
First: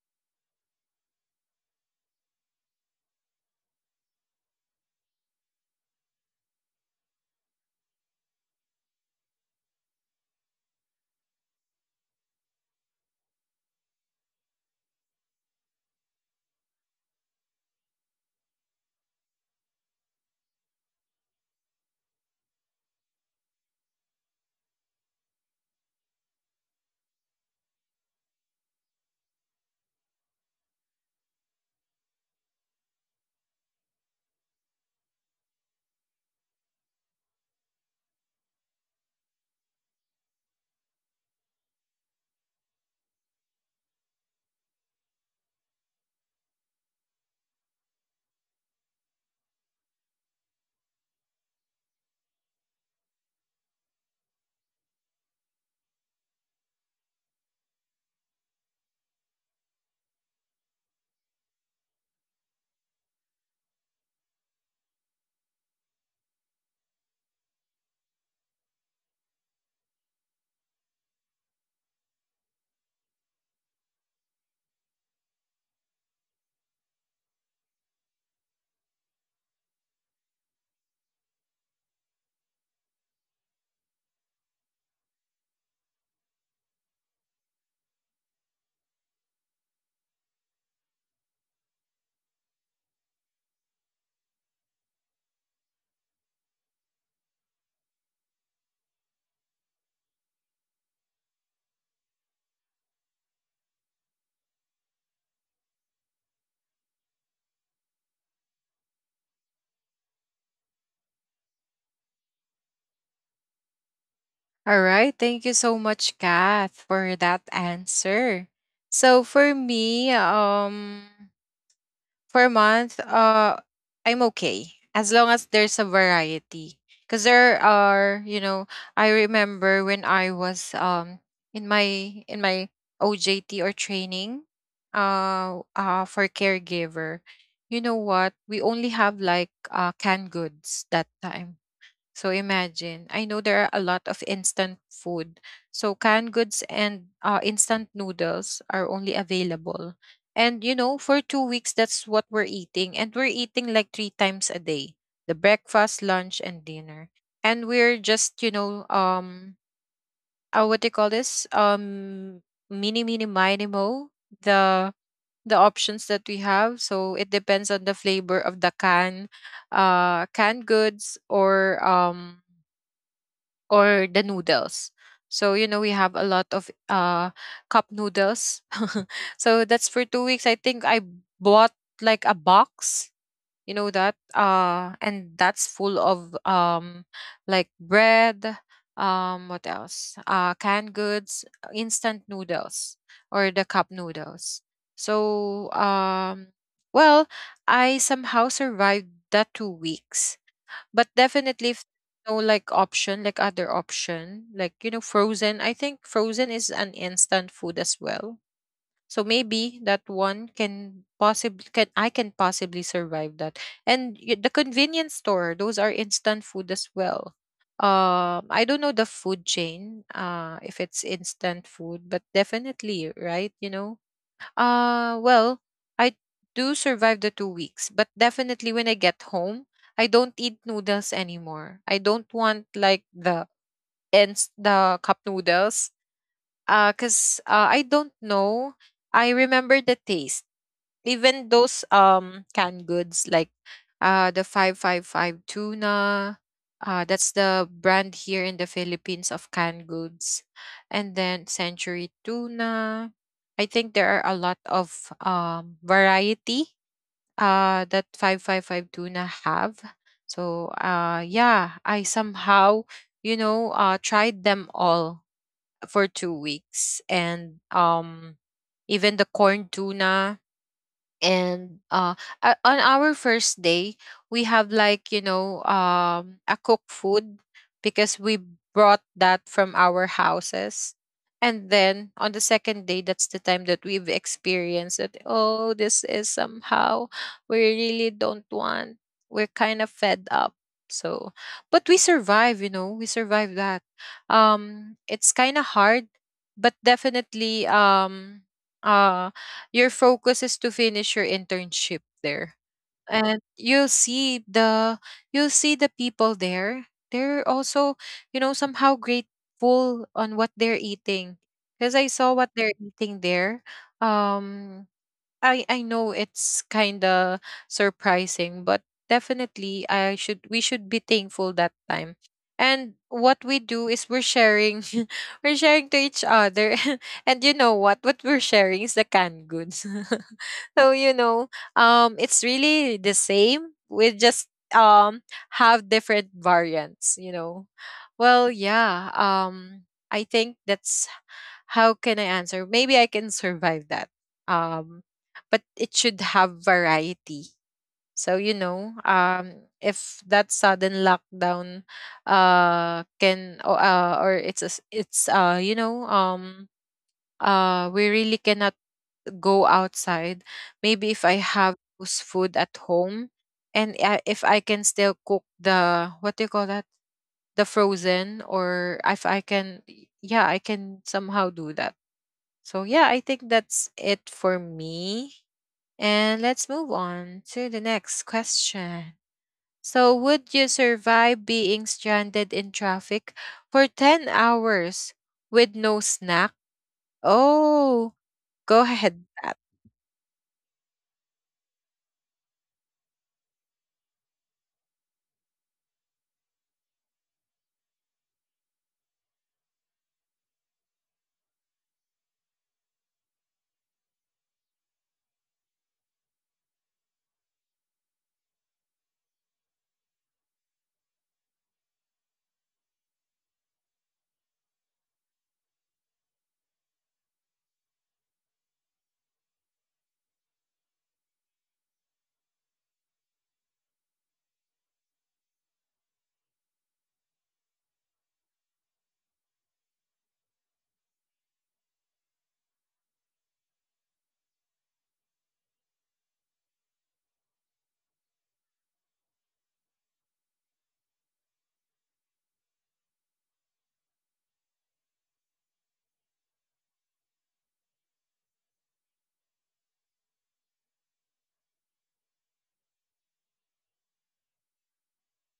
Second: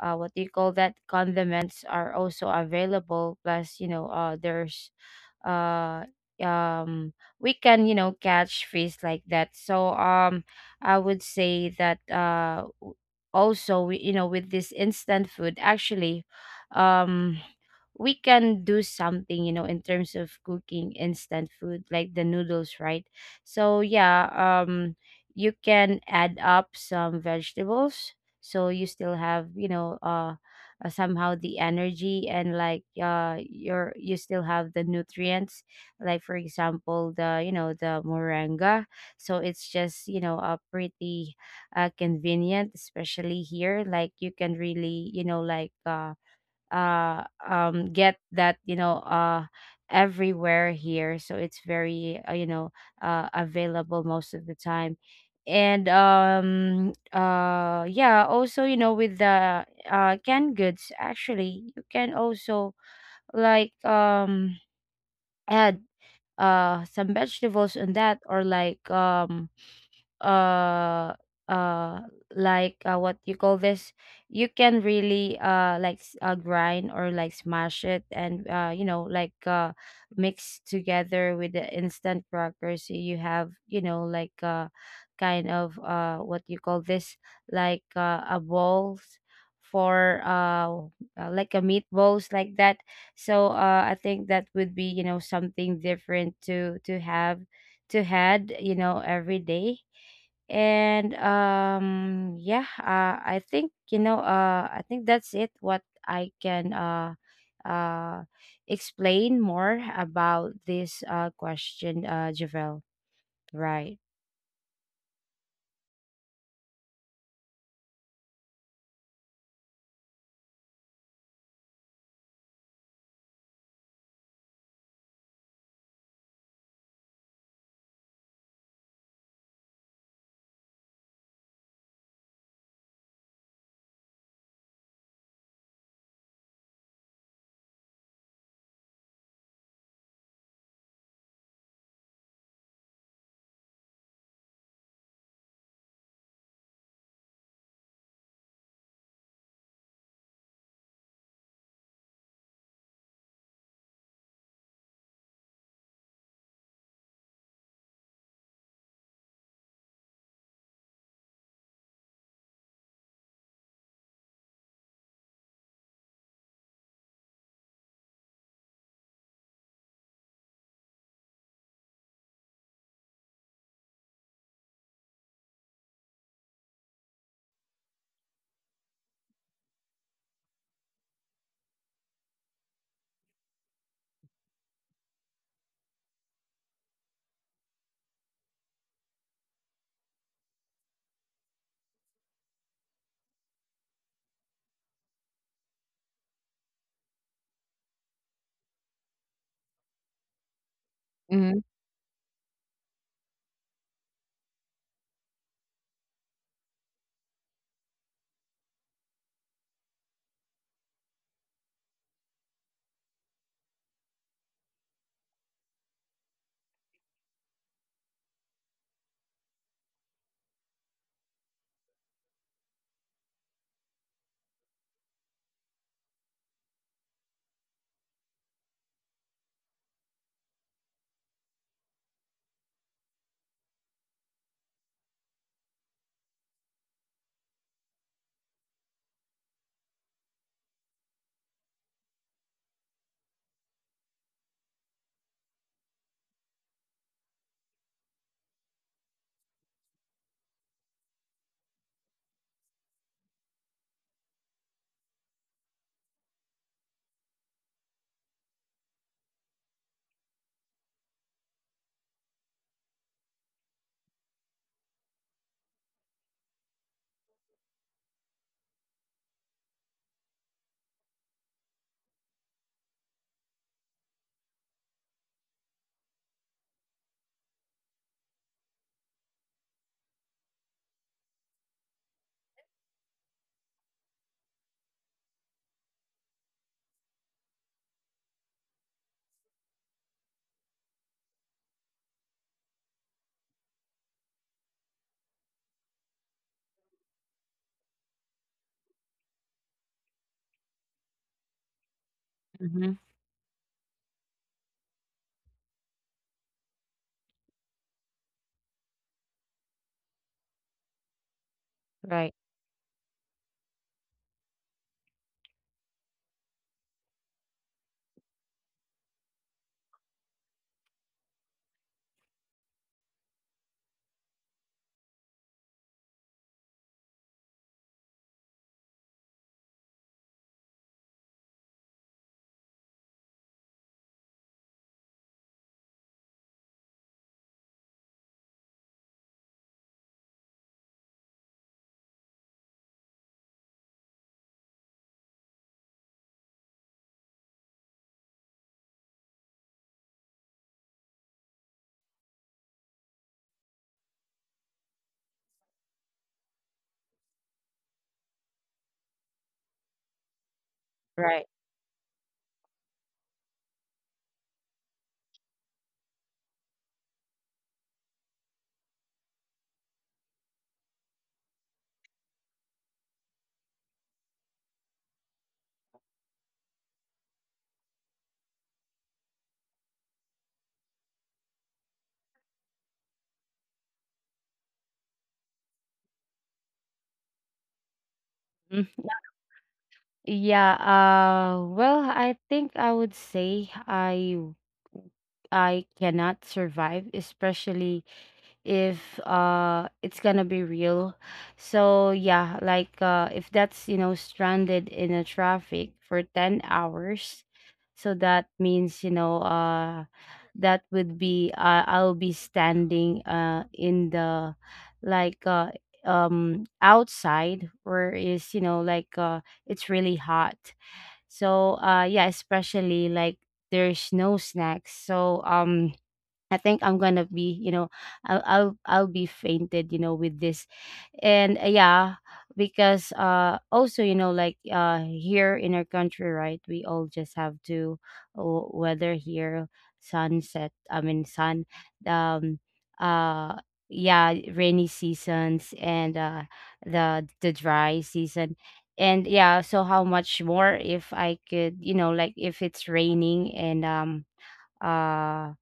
uh what do you call that, condiments are also available. Plus, you know, there's uh um we can, you know, catch fish like that. So I would say that also, we, you know, with this instant food, actually, um we can do something, you know, in terms of cooking instant food, like the noodles, right? So yeah, you can add up some vegetables, so you still have, you know, somehow the energy, and like your you still have the nutrients, like for example, the you know, the moringa. So it's just, you know, a pretty convenient, especially here, like you can really, you know, like get that, you know, everywhere here, so it's very you know, available most of the time. And yeah, also, you know, with the canned goods, actually, you can also, like, add some vegetables on that, or like, uh uh like what you call this, you can really like grind or like smash it, and you know, like mix together with the instant crackers, so you have, you know, like, kind of what you call this, like a balls for like a meatballs like that. So I think that would be, you know, something different to have to had, you know, every day. And yeah, I think, you know, I think that's it, what I can uh explain more about this question, Javel, right?
All right. Thank you so much, Kath, for that answer. So for me, for a month, I'm okay as long as there's a variety. Because there are, you know, I remember when I was in my OJT or training, for caregiver. You know what? We only have like canned goods that time, so imagine, I know there are a lot of instant food. So canned goods and instant noodles are only available. And you know, for 2 weeks, that's what we're eating. And we're eating like three times a day, the breakfast, lunch, and dinner. And we're just, you know, what do you call this? Mini, mini, minimo, the the options that we have, so it depends on the flavor of the can, canned goods or the noodles. So, you know, we have a lot of cup noodles. So that's for 2 weeks. I think I bought like a box, you know that? And that's full of like bread, what else? Uh, canned goods, instant noodles or the cup noodles. So well, I somehow survived that 2 weeks, but
Mm-hmm.
definitely if no like option, like other option, like you know frozen, I think frozen is an instant food as well, so maybe that one can possibly can I can possibly survive that. And y- the convenience store, those are instant food as well. Um, I don't know the food chain if it's instant food, but definitely right, you know, well, I do survive the 2 weeks, but definitely when I get home, I don't eat noodles anymore. I don't want like the cup noodles. Cause I don't know. I remember the taste, even those canned goods like the 555 tuna, that's the brand here in the Philippines of canned goods, and then century tuna. I think there are a lot of variety that 555 tuna have. So yeah, I somehow you know tried them all for 2 weeks, and even the corn tuna. And on our first day, we have like you know a cooked food because we brought that from our houses. And then on the second day, that's the time that we've experienced that, oh, this is somehow, we really don't want, we're kind of fed up. So, but we survive, you know, we survive that. Um, it's kind of hard, but definitely, uh your focus is to finish your internship there.
Mm-hmm.
And you'll see the people there. They're also, you know, somehow grateful on what they're eating. Because I saw
Right.
what they're eating there. Um, I know it's kind of surprising, but definitely I should we should be thankful that time. And what we do is we're sharing we're sharing to each other. And you know what? What we're sharing is the canned goods. So you know, it's really the same. We just um have different variants, you know. Well, yeah. I think that's, how can I answer? Maybe I can survive that. Um, but it should have variety. So you know, if that sudden lockdown can o- or it's a, s- it's you know we really cannot go outside. Maybe if I
Right.
have those food at home, and if I can still cook the, what do you call that, the frozen, or if I can, yeah, I can somehow do that. So, yeah, I think that's it for me. And let's move on to the next question. So, would you survive being stranded in traffic for 10 hours with no snack? Oh,
Mm,
go ahead, Pat.
yeah, well, I think I would say I cannot survive, especially if it's gonna be real. So yeah, like if that's, you know, stranded in a traffic for 10 hours, so that means, you know, that would be I'll be standing in the like outside, where is, you know, like it's really hot. So yeah, especially like there's no snacks. So I think I'm gonna be, you know, I'll be fainted, you know, with this. And yeah, because also, you know, like here in our country, right? We all just have to, oh, weather here, sunset, I mean sun, um, uh, yeah, rainy seasons, and the dry season. And yeah. So how much more if I could, you know, like if it's raining, and uh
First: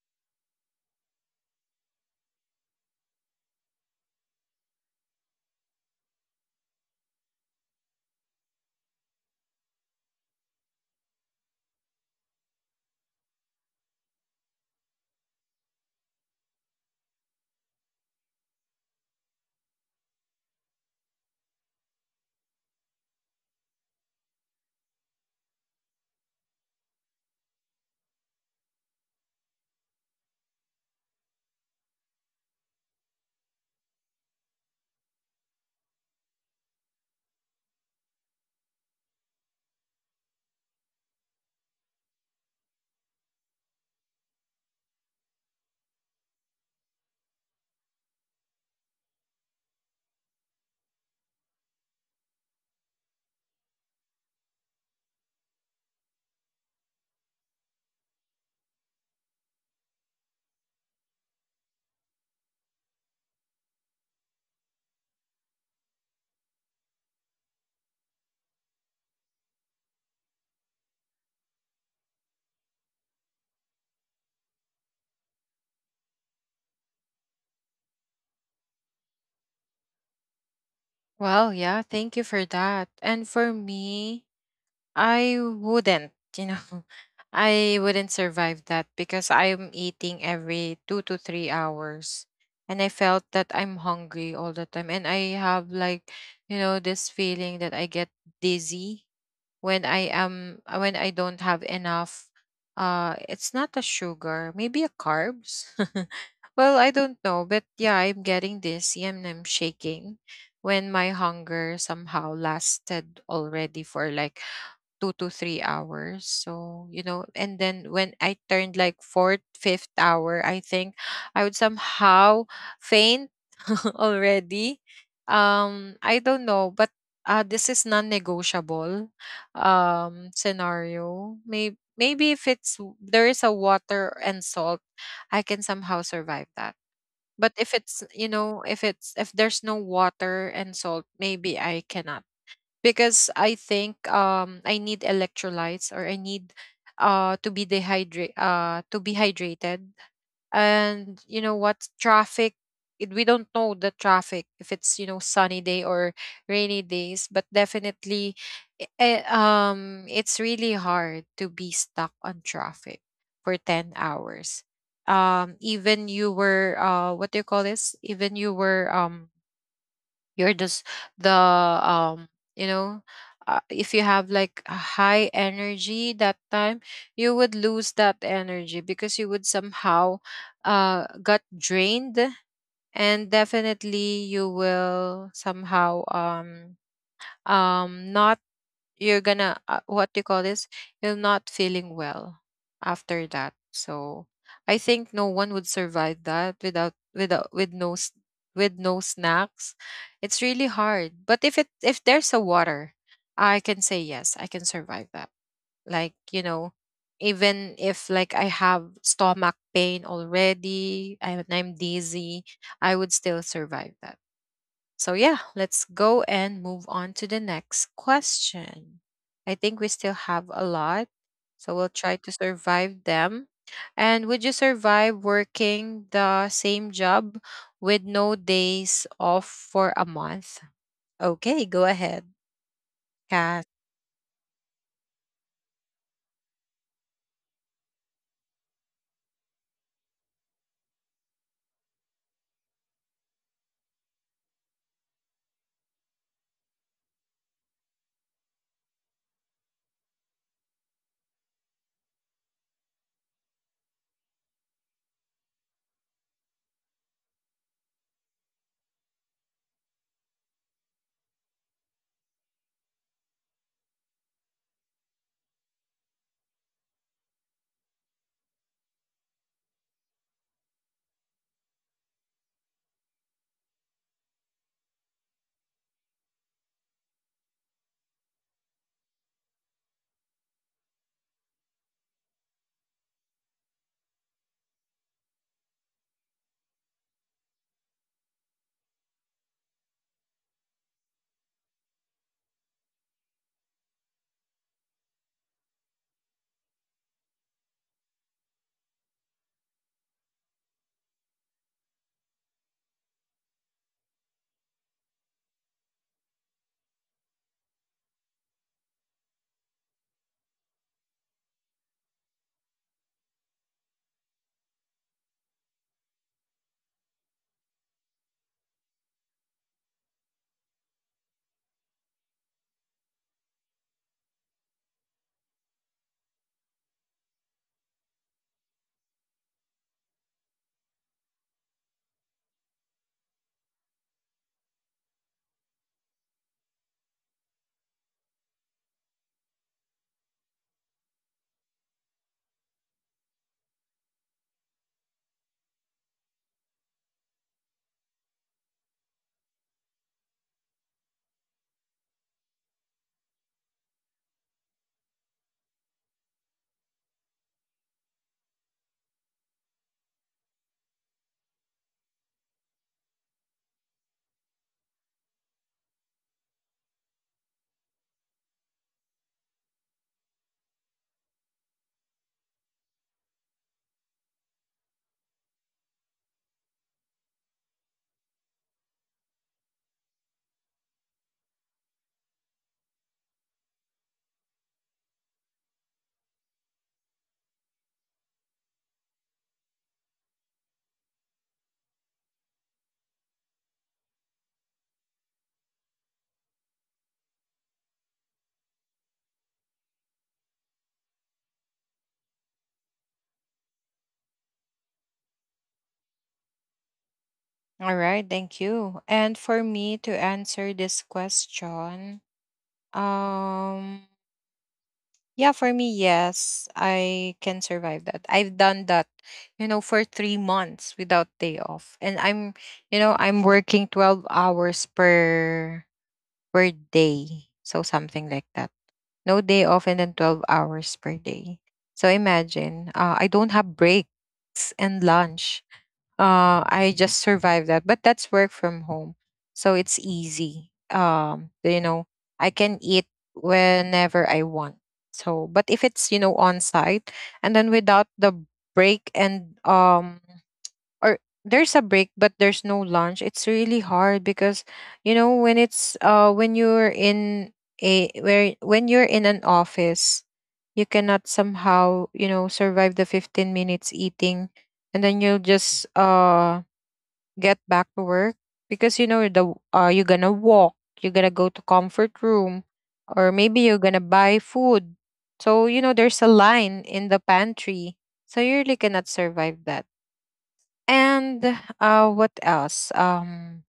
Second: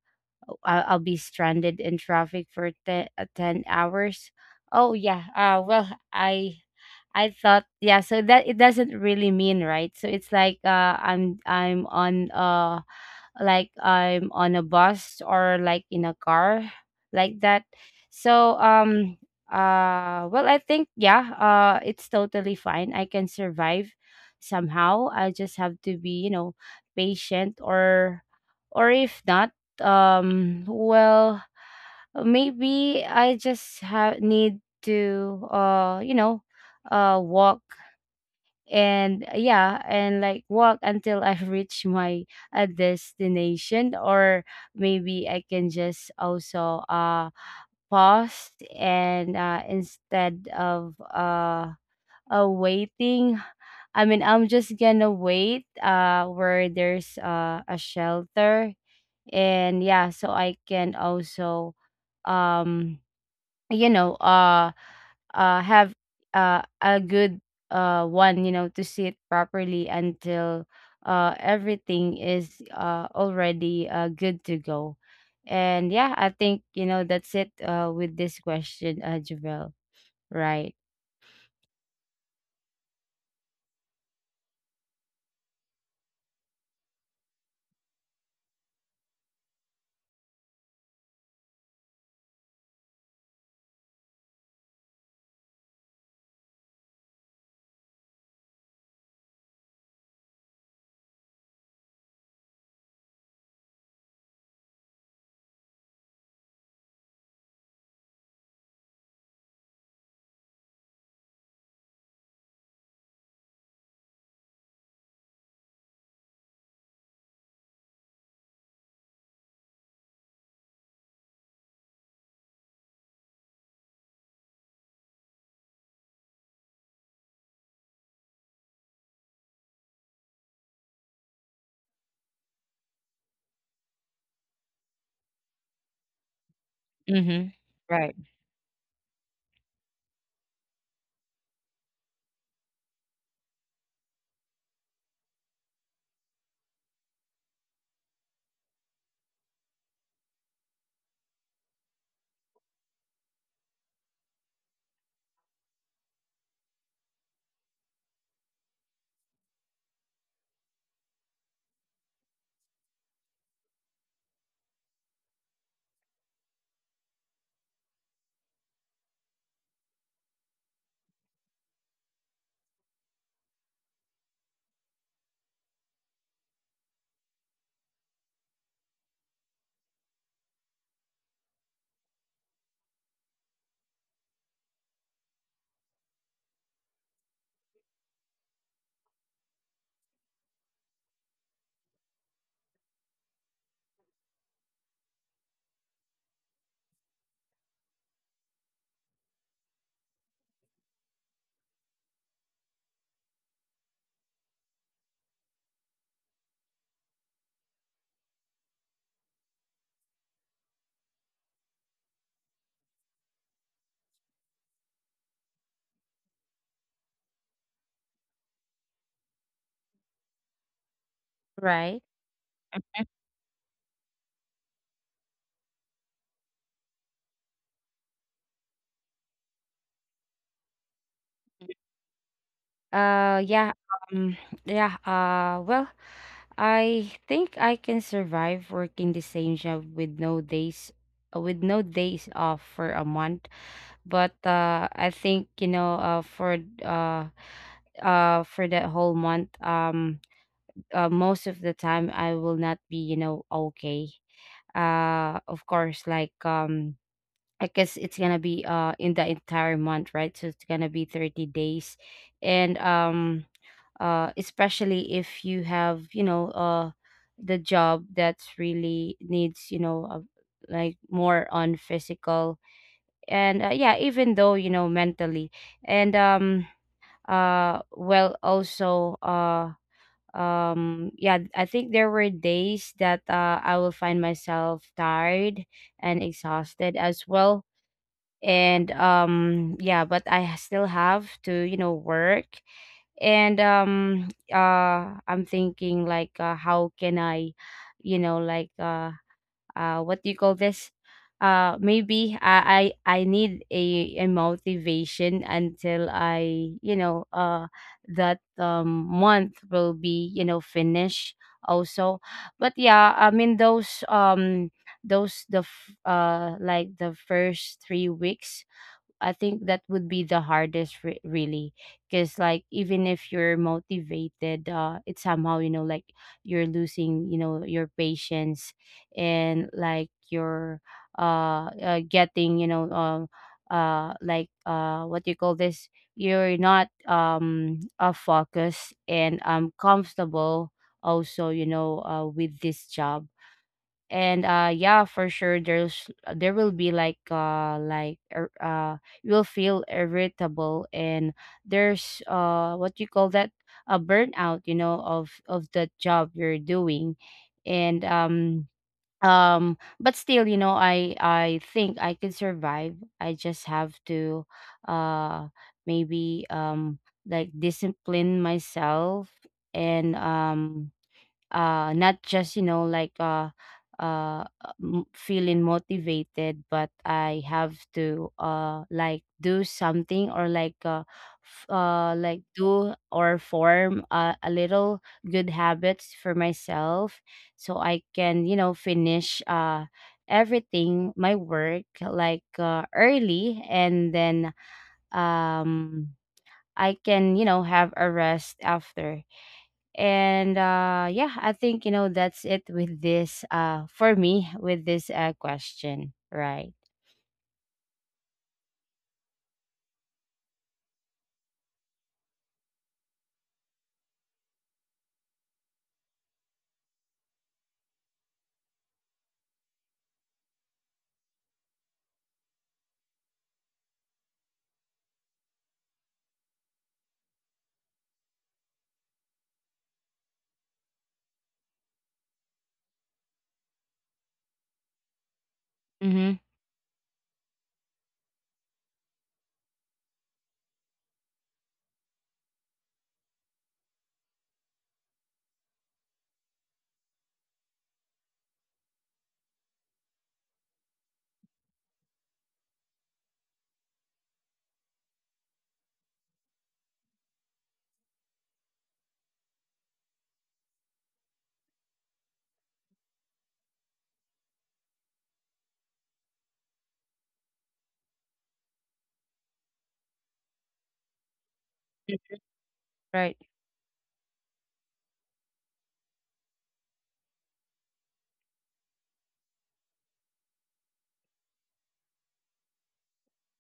I'll be stranded in traffic for 10 hours. Oh yeah. Well, I thought yeah, so that it doesn't really mean, right? So it's like I'm on like I'm on a bus, or like in a car like that. So well, I think yeah, it's totally fine. I can survive somehow. I just have to be, you know, patient. Or if not, well, maybe I just have need to you know, walk. And yeah, and like walk until I reach my destination. Or maybe I can just also pause, and instead of waiting, I mean, I'm just gonna wait where there's a shelter. And yeah, so I can also um you know, have a good one, you know, to see it properly until everything is already good to go. And yeah, I think, you know, that's it with this question, Javel, right?
Well, yeah, thank you for that. And for me, I wouldn't, you know, I wouldn't survive that because I'm eating every 2 to 3 hours. And I felt that I'm hungry all the time. And I have like, you know, this feeling that I get dizzy when I am, when I don't have enough, it's not a sugar, maybe a carbs. Well, I don't know, but yeah, I'm getting dizzy and I'm shaking when my hunger somehow lasted already for like 2 to 3 hours. So, you know, and then when I turned like fourth, fifth hour, I think I would somehow faint already. I don't know, but this is non-negotiable scenario. Maybe if there is a water and salt, I can somehow survive that. But
Mm-hmm.
if it's
Right.
you know if it's if there's no water and salt, maybe I cannot, because I think I need electrolytes or I need to be hydrated. And you know what, traffic we don't know the traffic, if it's sunny day or rainy days, but definitely it's really hard to be stuck on traffic for 10 hours. Even you were what do you call this, even you were you're just the um you know if you have like a high energy that time, you would lose that energy because you would somehow got drained. And definitely you will somehow not, you're gonna what do you call this, you're not feeling well after that. So I think no one would survive that without with no snacks. It's really hard. But if it if there's a water, I can say yes, I can survive that. like you know Even if I have stomach pain already, and I'm dizzy, I would still survive that. So, yeah, let's go and move on to the next question. I think we still have a lot, so we'll
Right.
try to survive them. And would you survive working the same job with no days off for a month? Okay, go ahead, Kat.
Yeah, um, yeah, well, I think I can survive working the same job with no days off for a month. But I think, you know, for that whole month, most of the time I will not be, you know, okay. Of course, like, I guess it's gonna be in the entire month, right? So it's gonna be 30 days. And especially if you have the job that's really needs like more on physical, and yeah, even though mentally, and well also yeah, I think there were days that I will find myself tired and exhausted as well. And yeah, but I still have to work. And I'm thinking like, how can I you know like uh what do you call this? Maybe I need a motivation until I, that month will be finished also. But yeah, I mean those the like the first 3 weeks, I think that would be the hardest, really, because like even if you're motivated, it's somehow like you're losing your patience. And like you're getting, what do you call this, you're not focused and comfortable also, with this job. And yeah, for sure there's there will be like you will feel irritable. And there's what you call that, a burnout, of the job you're doing. And but still, I think I can survive. I just have to uh maybe like discipline myself. And not just, feeling motivated, but I have to like do something, or like like do or form a little good habits for myself, so I can finish everything my work, like early. And then um I can have a rest after. And yeah, I think that's it with this for me with this question, right?
All right, thank you. And for me to answer this question, um yeah, for me, yes, I can survive that. I've done that, you know, for 3 months without day off, and I'm, you know, I'm working 12 hours per day, so something like that. No day off, and then 12 hours per day. So imagine, I don't have breaks and lunch.
Mm-hmm.
I just survived that. But that's work from home, so it's easy. You know, I can eat whenever I want. So, but if it's on site and then without the break and or there's a break but there's no lunch, it's really hard because when it's when you're in a where when you're in an office, you cannot somehow, you know, survive the 15 minutes eating, and then you'll just get back to work, because you know the you're gonna walk, you're gonna go to comfort room, or
Right.
maybe you're gonna buy food. So you know there's a line in the pantry, so you really cannot survive that. And what else?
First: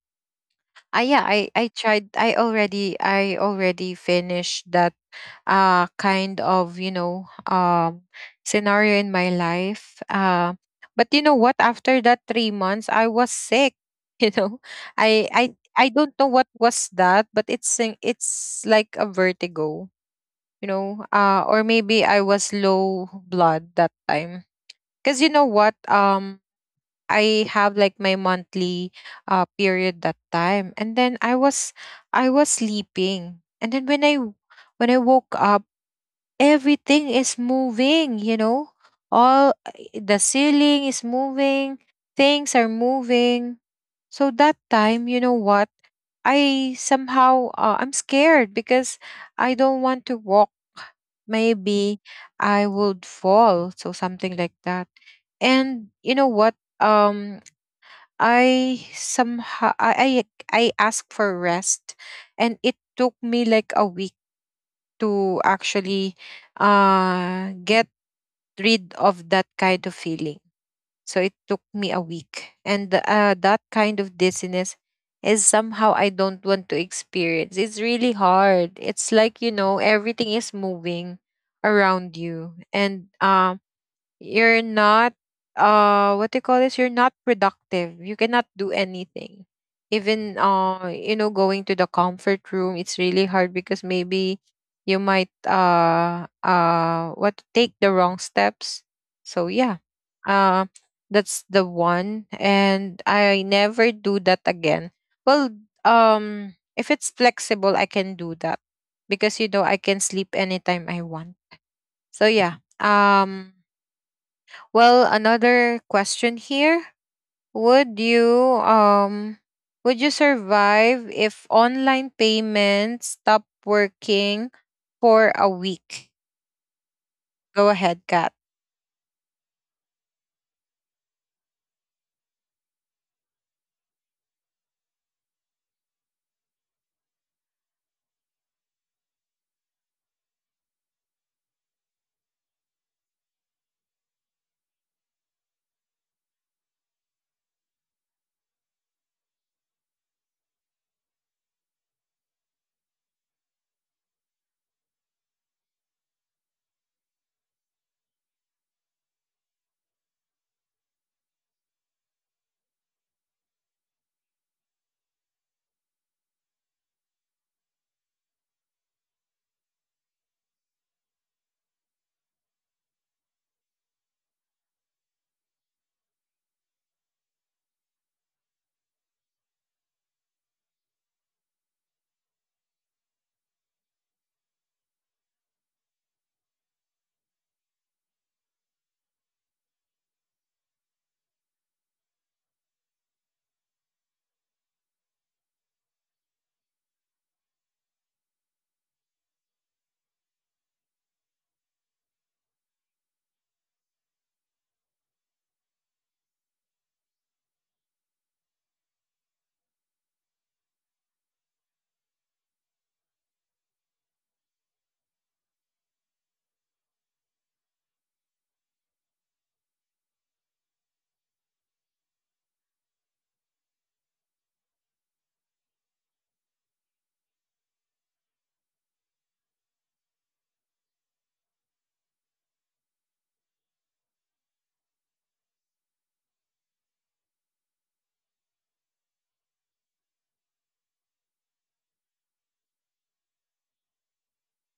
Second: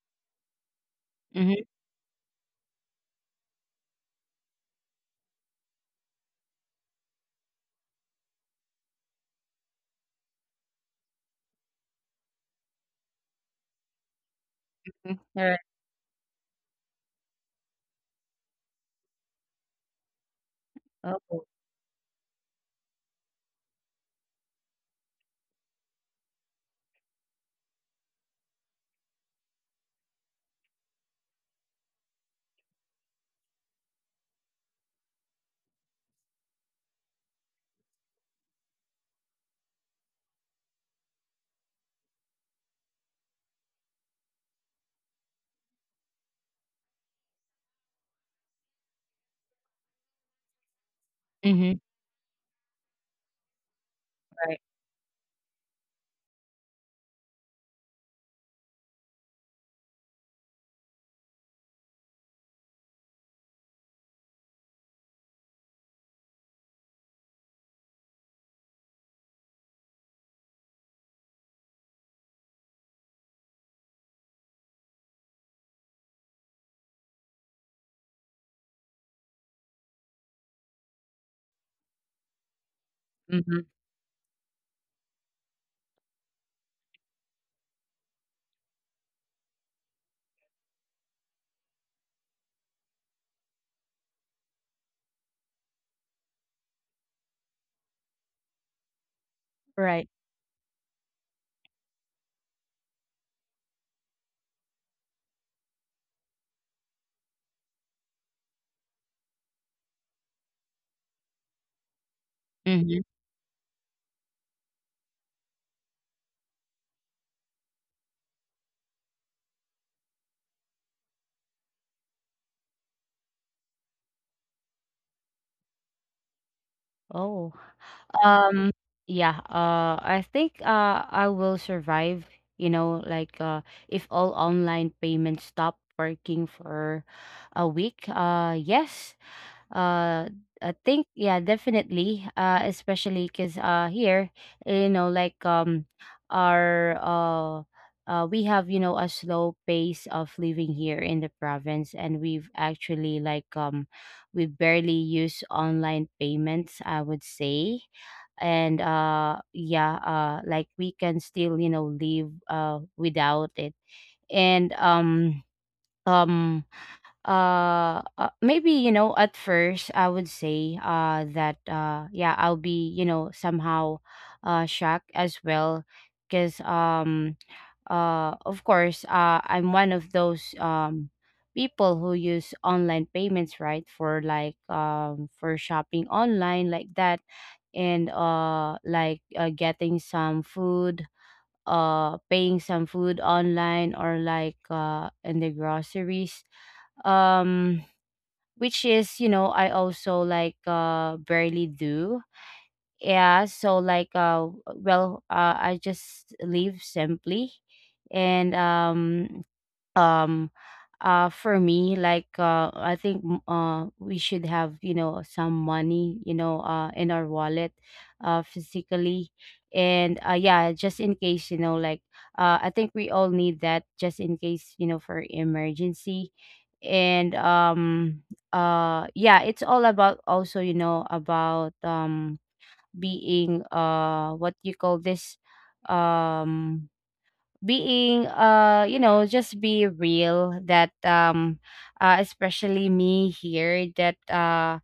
I yeah, I
Mm-hmm.
I tried. I already finished that kind of scenario in my life, but you know what, after that 3 months I was sick you know, i i
Right.
i don't know what was that, but it's it's like a vertigo, you know.
Oh.
Or maybe I was low blood that time, cuz you know what, I have like my monthly period that time, and then I was sleeping, and then when I woke up, everything is moving, you know? All the ceiling is moving, things are moving. So that time, you know what? I somehow I'm scared because I don't want to walk.
Mm-hmm.
Maybe I would fall, so something like
Right.
that. And you know what? I somehow I asked for rest, and it took me like a week to actually get rid of that kind of feeling. So it took me a week. And that kind of dizziness is somehow I don't want to experience. It's really hard. It's like, you know, everything is moving around you. And
Mm-hmm.
you're not what do you call this, you're not productive, you cannot do anything. Even you know, going to the comfort room it's really hard because maybe you might what, take the wrong steps. So yeah.
Right.
uh that's the one, and I never do that again. Well, if it's flexible I can do that, because you know I can sleep anytime I want. So yeah.
Mm-hmm.
Well, another question here. Would you um would you survive if online payments stop working for a week?
Oh.
Go ahead, Kat.
um yeah, I think I will survive, you know like uh if all online payments stop working for a week. Yes. uh I think yeah, definitely, especially because here, you know like um our we have a slow pace of living here in the province, and we've actually like we barely use online payments, I would say. And yeah, like we can still live without it. And um maybe, at first I would say that yeah, I'll be, somehow shocked as well, because of course I'm one of those people who use online payments, right, for like for shopping online like that, and getting some food, paying some food online, or like in the groceries, um which is, I also like barely do. Yeah, so like I just live simply. And um for me like I think, we should have, some money, in our wallet physically. And yeah, just in case, I think we all need that just in case, for emergency. And yeah, it's all about also, about being, what you call this, um being, just be real, that especially me here, that uh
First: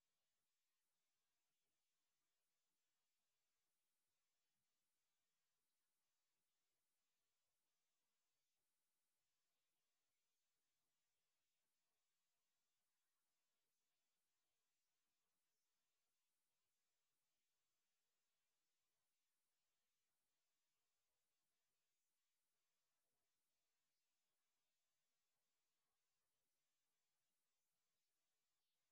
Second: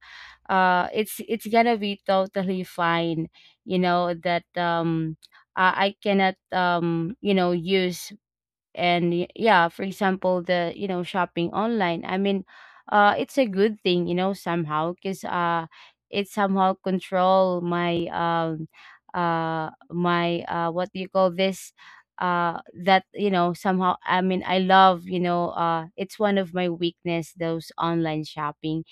uh it's gonna be totally fine. That, I cannot use. And yeah, for example, the, shopping online, I mean, it's a good thing, somehow, because it somehow control my my what do you call this, that, somehow. I mean, I love, it's one of my weakness, those online shopping.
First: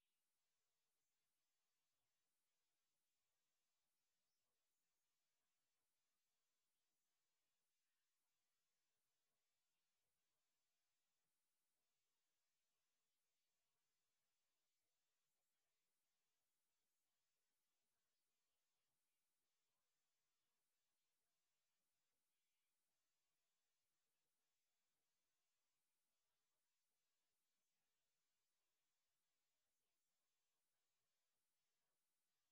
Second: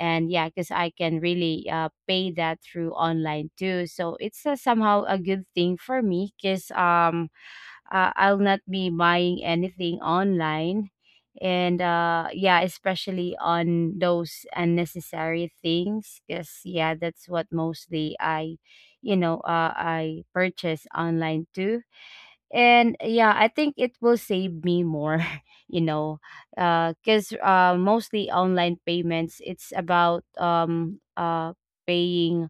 And yeah, because I can really pay that through online too, so it's somehow a good thing for me, because I'll not be buying anything online. And yeah, especially on those unnecessary things, because yeah, that's what mostly I, I purchase online too. And yeah, I think it will save me more you know Because mostly online payments, it's about paying,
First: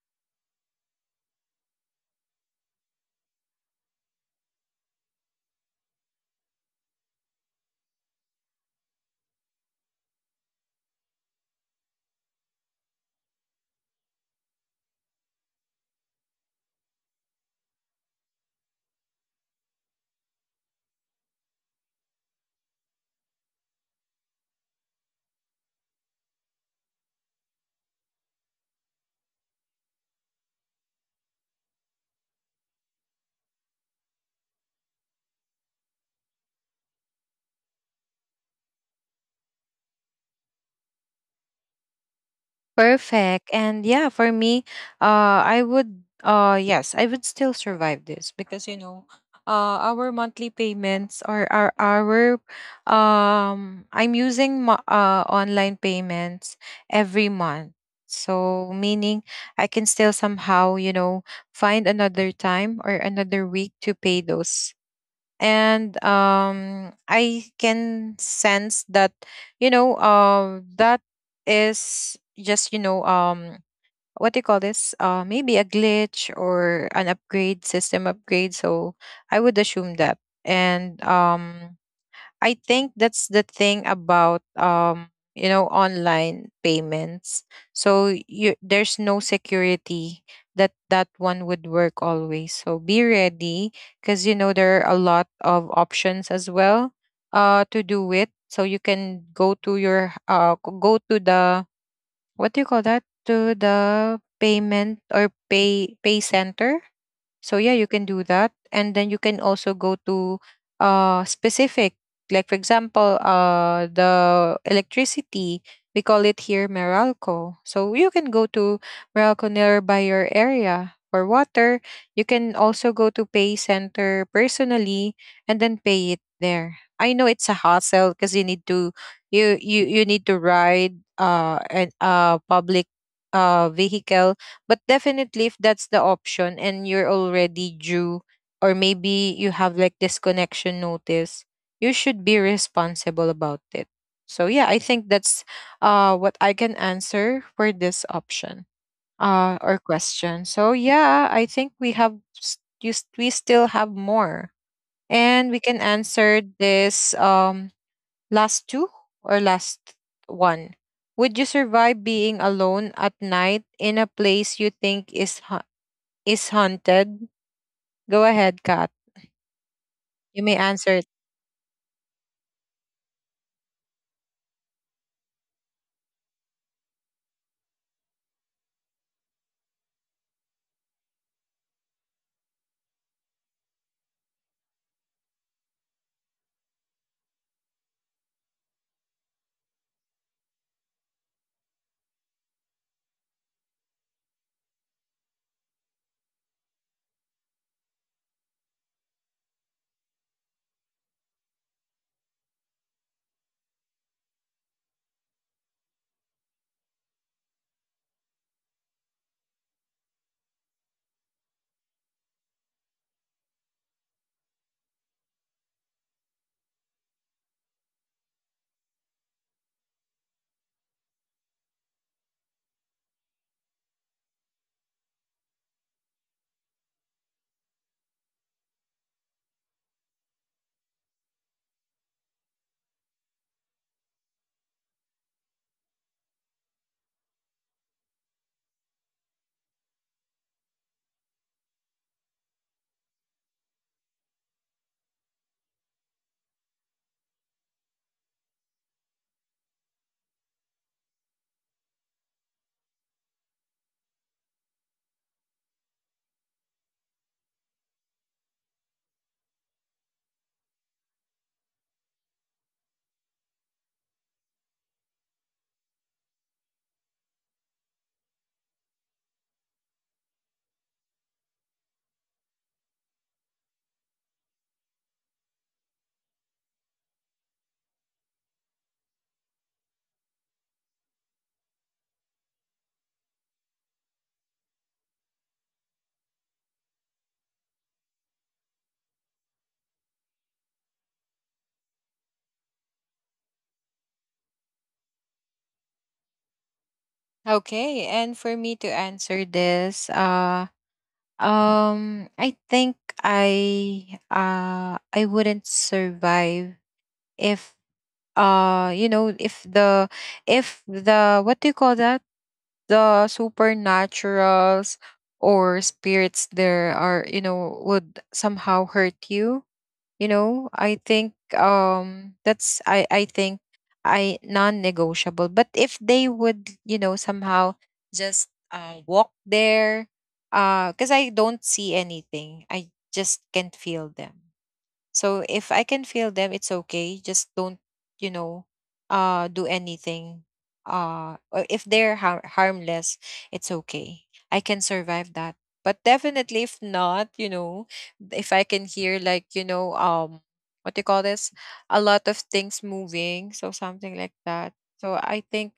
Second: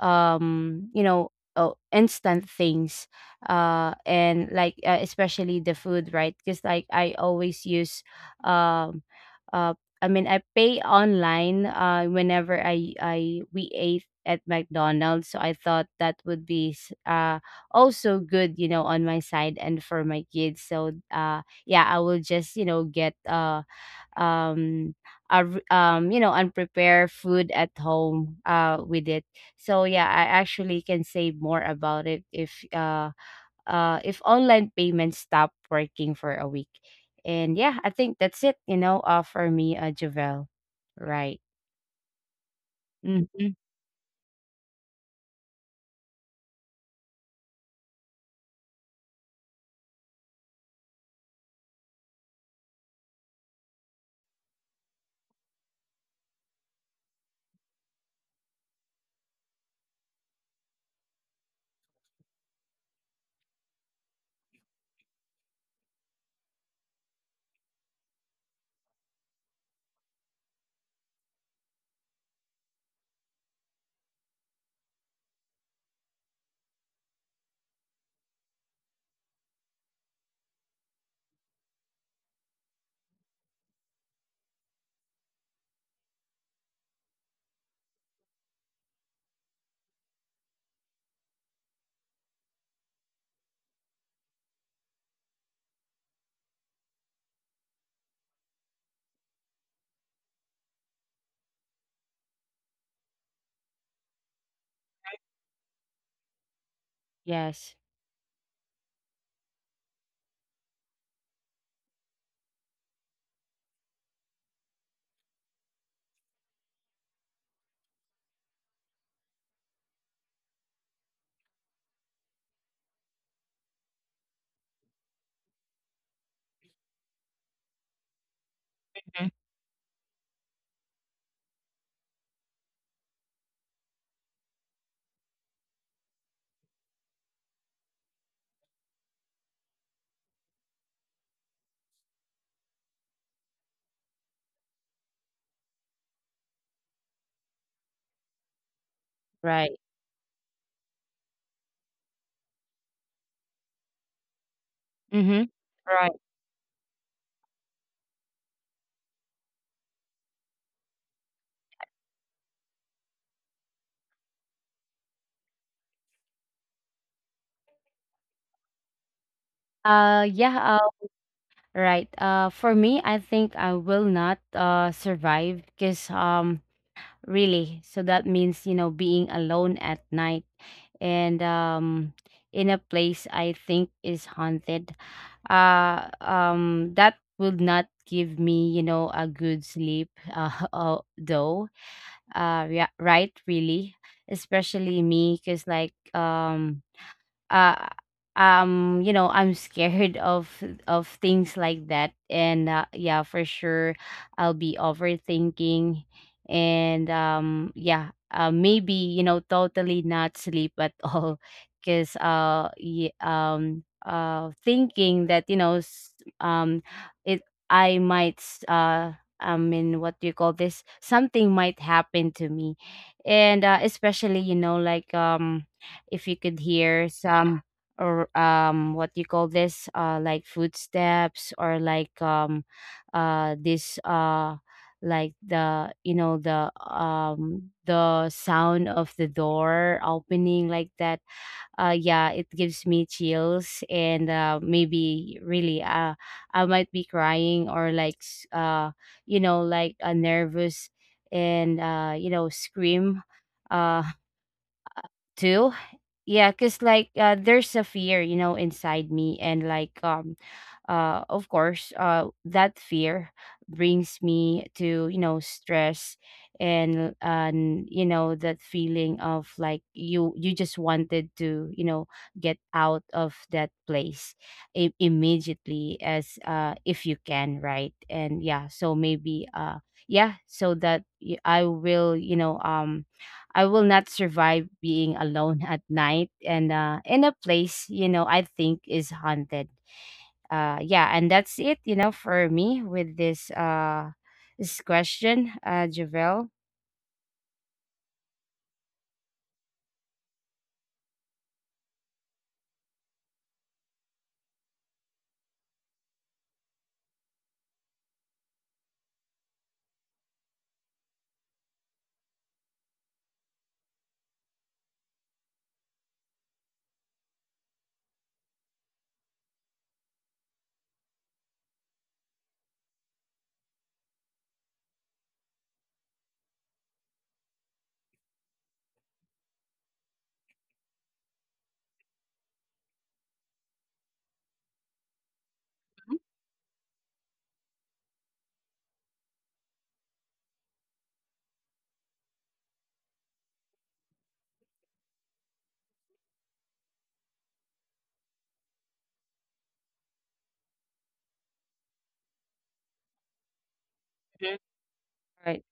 oh, instant things. And like especially the food, right, because like I always use um uh I mean I pay online whenever I we ate at McDonald's, so I thought that would be also good, on my side and for my kids, so yeah, I will just get um a, unprepared food at home with it. So yeah, I actually can say more about it, if online payments stop working for a week. And yeah, I think that's it, for me, Javel, right?
Perfect.
Mm-hmm.
And yeah, for me, I would, yes, I would still survive this because, you know, our monthly payments or I'm using online payments every month. So, meaning I can still somehow, you know, find another time or another week to pay those. And I can sense that, you know, that is just, you know, what do you call this, maybe a glitch or an upgrade, system upgrade. So I would assume that. And I think that's the thing about, you know, online payments. So you, there's no security that that one would work always. So be ready, because you know there are a lot of options as well to do it. So you can go to your go to the what do you call that, to the payment or pay center. So yeah,
Yes.
you can do that. And then you can also go to specific, like for example, the electricity. We call it here Meralco. So you can go to Meralco nearby your area. For water, you can also go to pay center personally and then pay it there. I know it's a hassle, because you need to
Mhm.
you need to ride an public vehicle. But definitely, if that's the option and you're already due, or maybe you have like disconnection notice, you should be responsible about it. So yeah, I think that's what I can answer for this option or
Right.
question. So yeah, I think we have we still have more,
Mm-hmm.
and we can
Right.
answer this. Last two, or last one? Would you survive being alone at night in a place you think is is haunted? Go ahead, Kat. You may
Yeah.
answer it.
Right. For me, I think I will not survive, because really, so that means, being alone at night and in a place I think is haunted. That would not give me a good sleep. Though. Yeah, right. Really, especially me, because like uh I'm scared of things like that. And yeah, for sure I'll be overthinking. And yeah, maybe, totally not sleep at all, because thinking that, um it, i might s- uh I mean, what do you call this, something might happen to me. And especially, if you could hear some, or what you call this, like footsteps, or like this like the, the sound of the door opening like that. Yeah, it gives me chills. And maybe really, I might be crying, or like like a nervous, and scream, uh too. Yeah, because like there's a fear, inside me, and like of course, that fear brings me to, stress. And that feeling of like you just wanted to, get out of that place, immediately, as if you can, right? And yeah, so maybe yeah, so that I will not survive being alone, at night, and in a place, I think is haunted. Yeah, and that's it, for me with this this question, Javel.
Okay, and for me to answer this, um I think I wouldn't survive if you know, if the what do you call that, the supernaturals or spirits there are, you know, would somehow hurt you. You know, I think that's I think, I, non-negotiable. But if they would, you know, somehow just walk there, because I don't see anything, I just can't feel them. So if I can feel them, it's okay. Just don't, you know, do anything. Or if they're harmless, it's okay. I can survive that. But definitely, if not, you know, if I can hear like, you know, what do you call this? A lot of things moving, so something like
Mhm.
that. So I
Right,
think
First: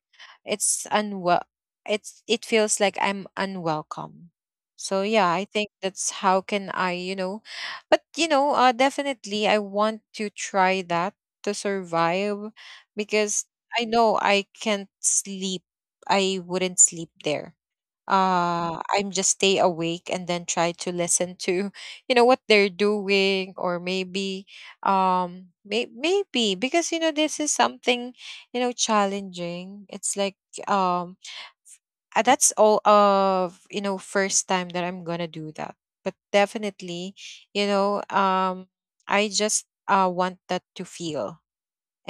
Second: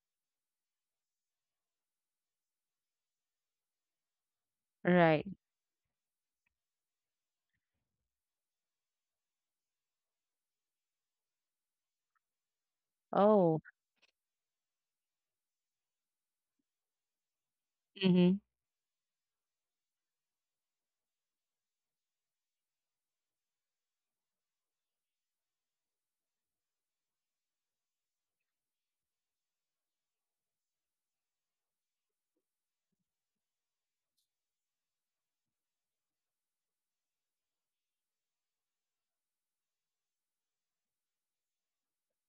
it's unwell. It feels like I'm unwelcome. So
right.
yeah, I think that's how can I, you know, but you know, definitely, I want to try that, to survive, because
Oh,
I know I can't sleep. I wouldn't sleep there.
mm-hmm.
I'm just stay awake and then try to listen to you know, what they're doing, or maybe, maybe because you know this is something, you know, challenging. It's like, um that's all of you know, first time that I'm gonna do that. But definitely, you know, I just want that, to feel.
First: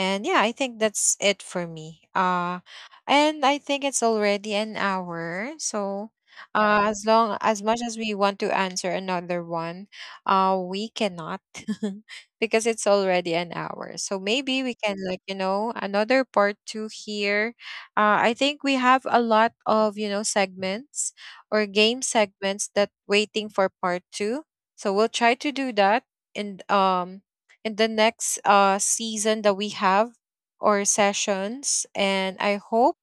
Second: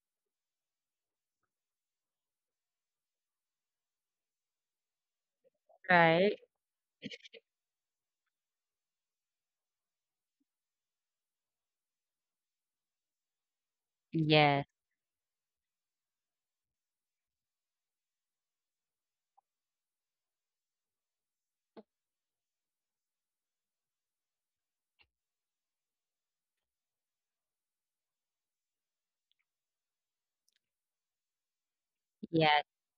And yeah, I think that's it for me. And I think it's already an hour. So
Right.
as long as much as we want to answer another one, we cannot because it's already an hour. So maybe
Yes,
we can like, you know, another part 2 here. I think we have a lot of, you know, segments or game segments that waiting for part 2. So we'll try to do that in um in the next season that we have, or sessions. And I
yes.
hope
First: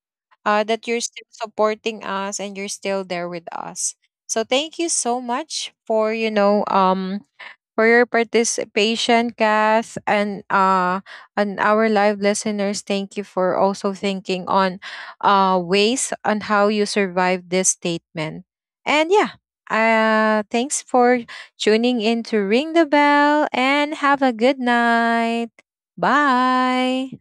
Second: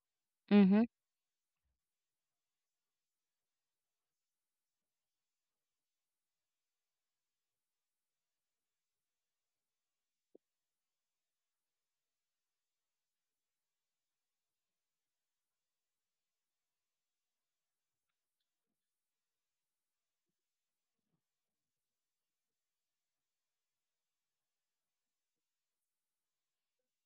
Mm-hmm.
that you're still supporting us and you're still there with us. So thank you so much for, you know, for your participation, Kath, and our live listeners. Thank you for also thinking on ways on how you survive this statement. And yeah, thanks for tuning in to Ring the Bell, and have a good night. Bye.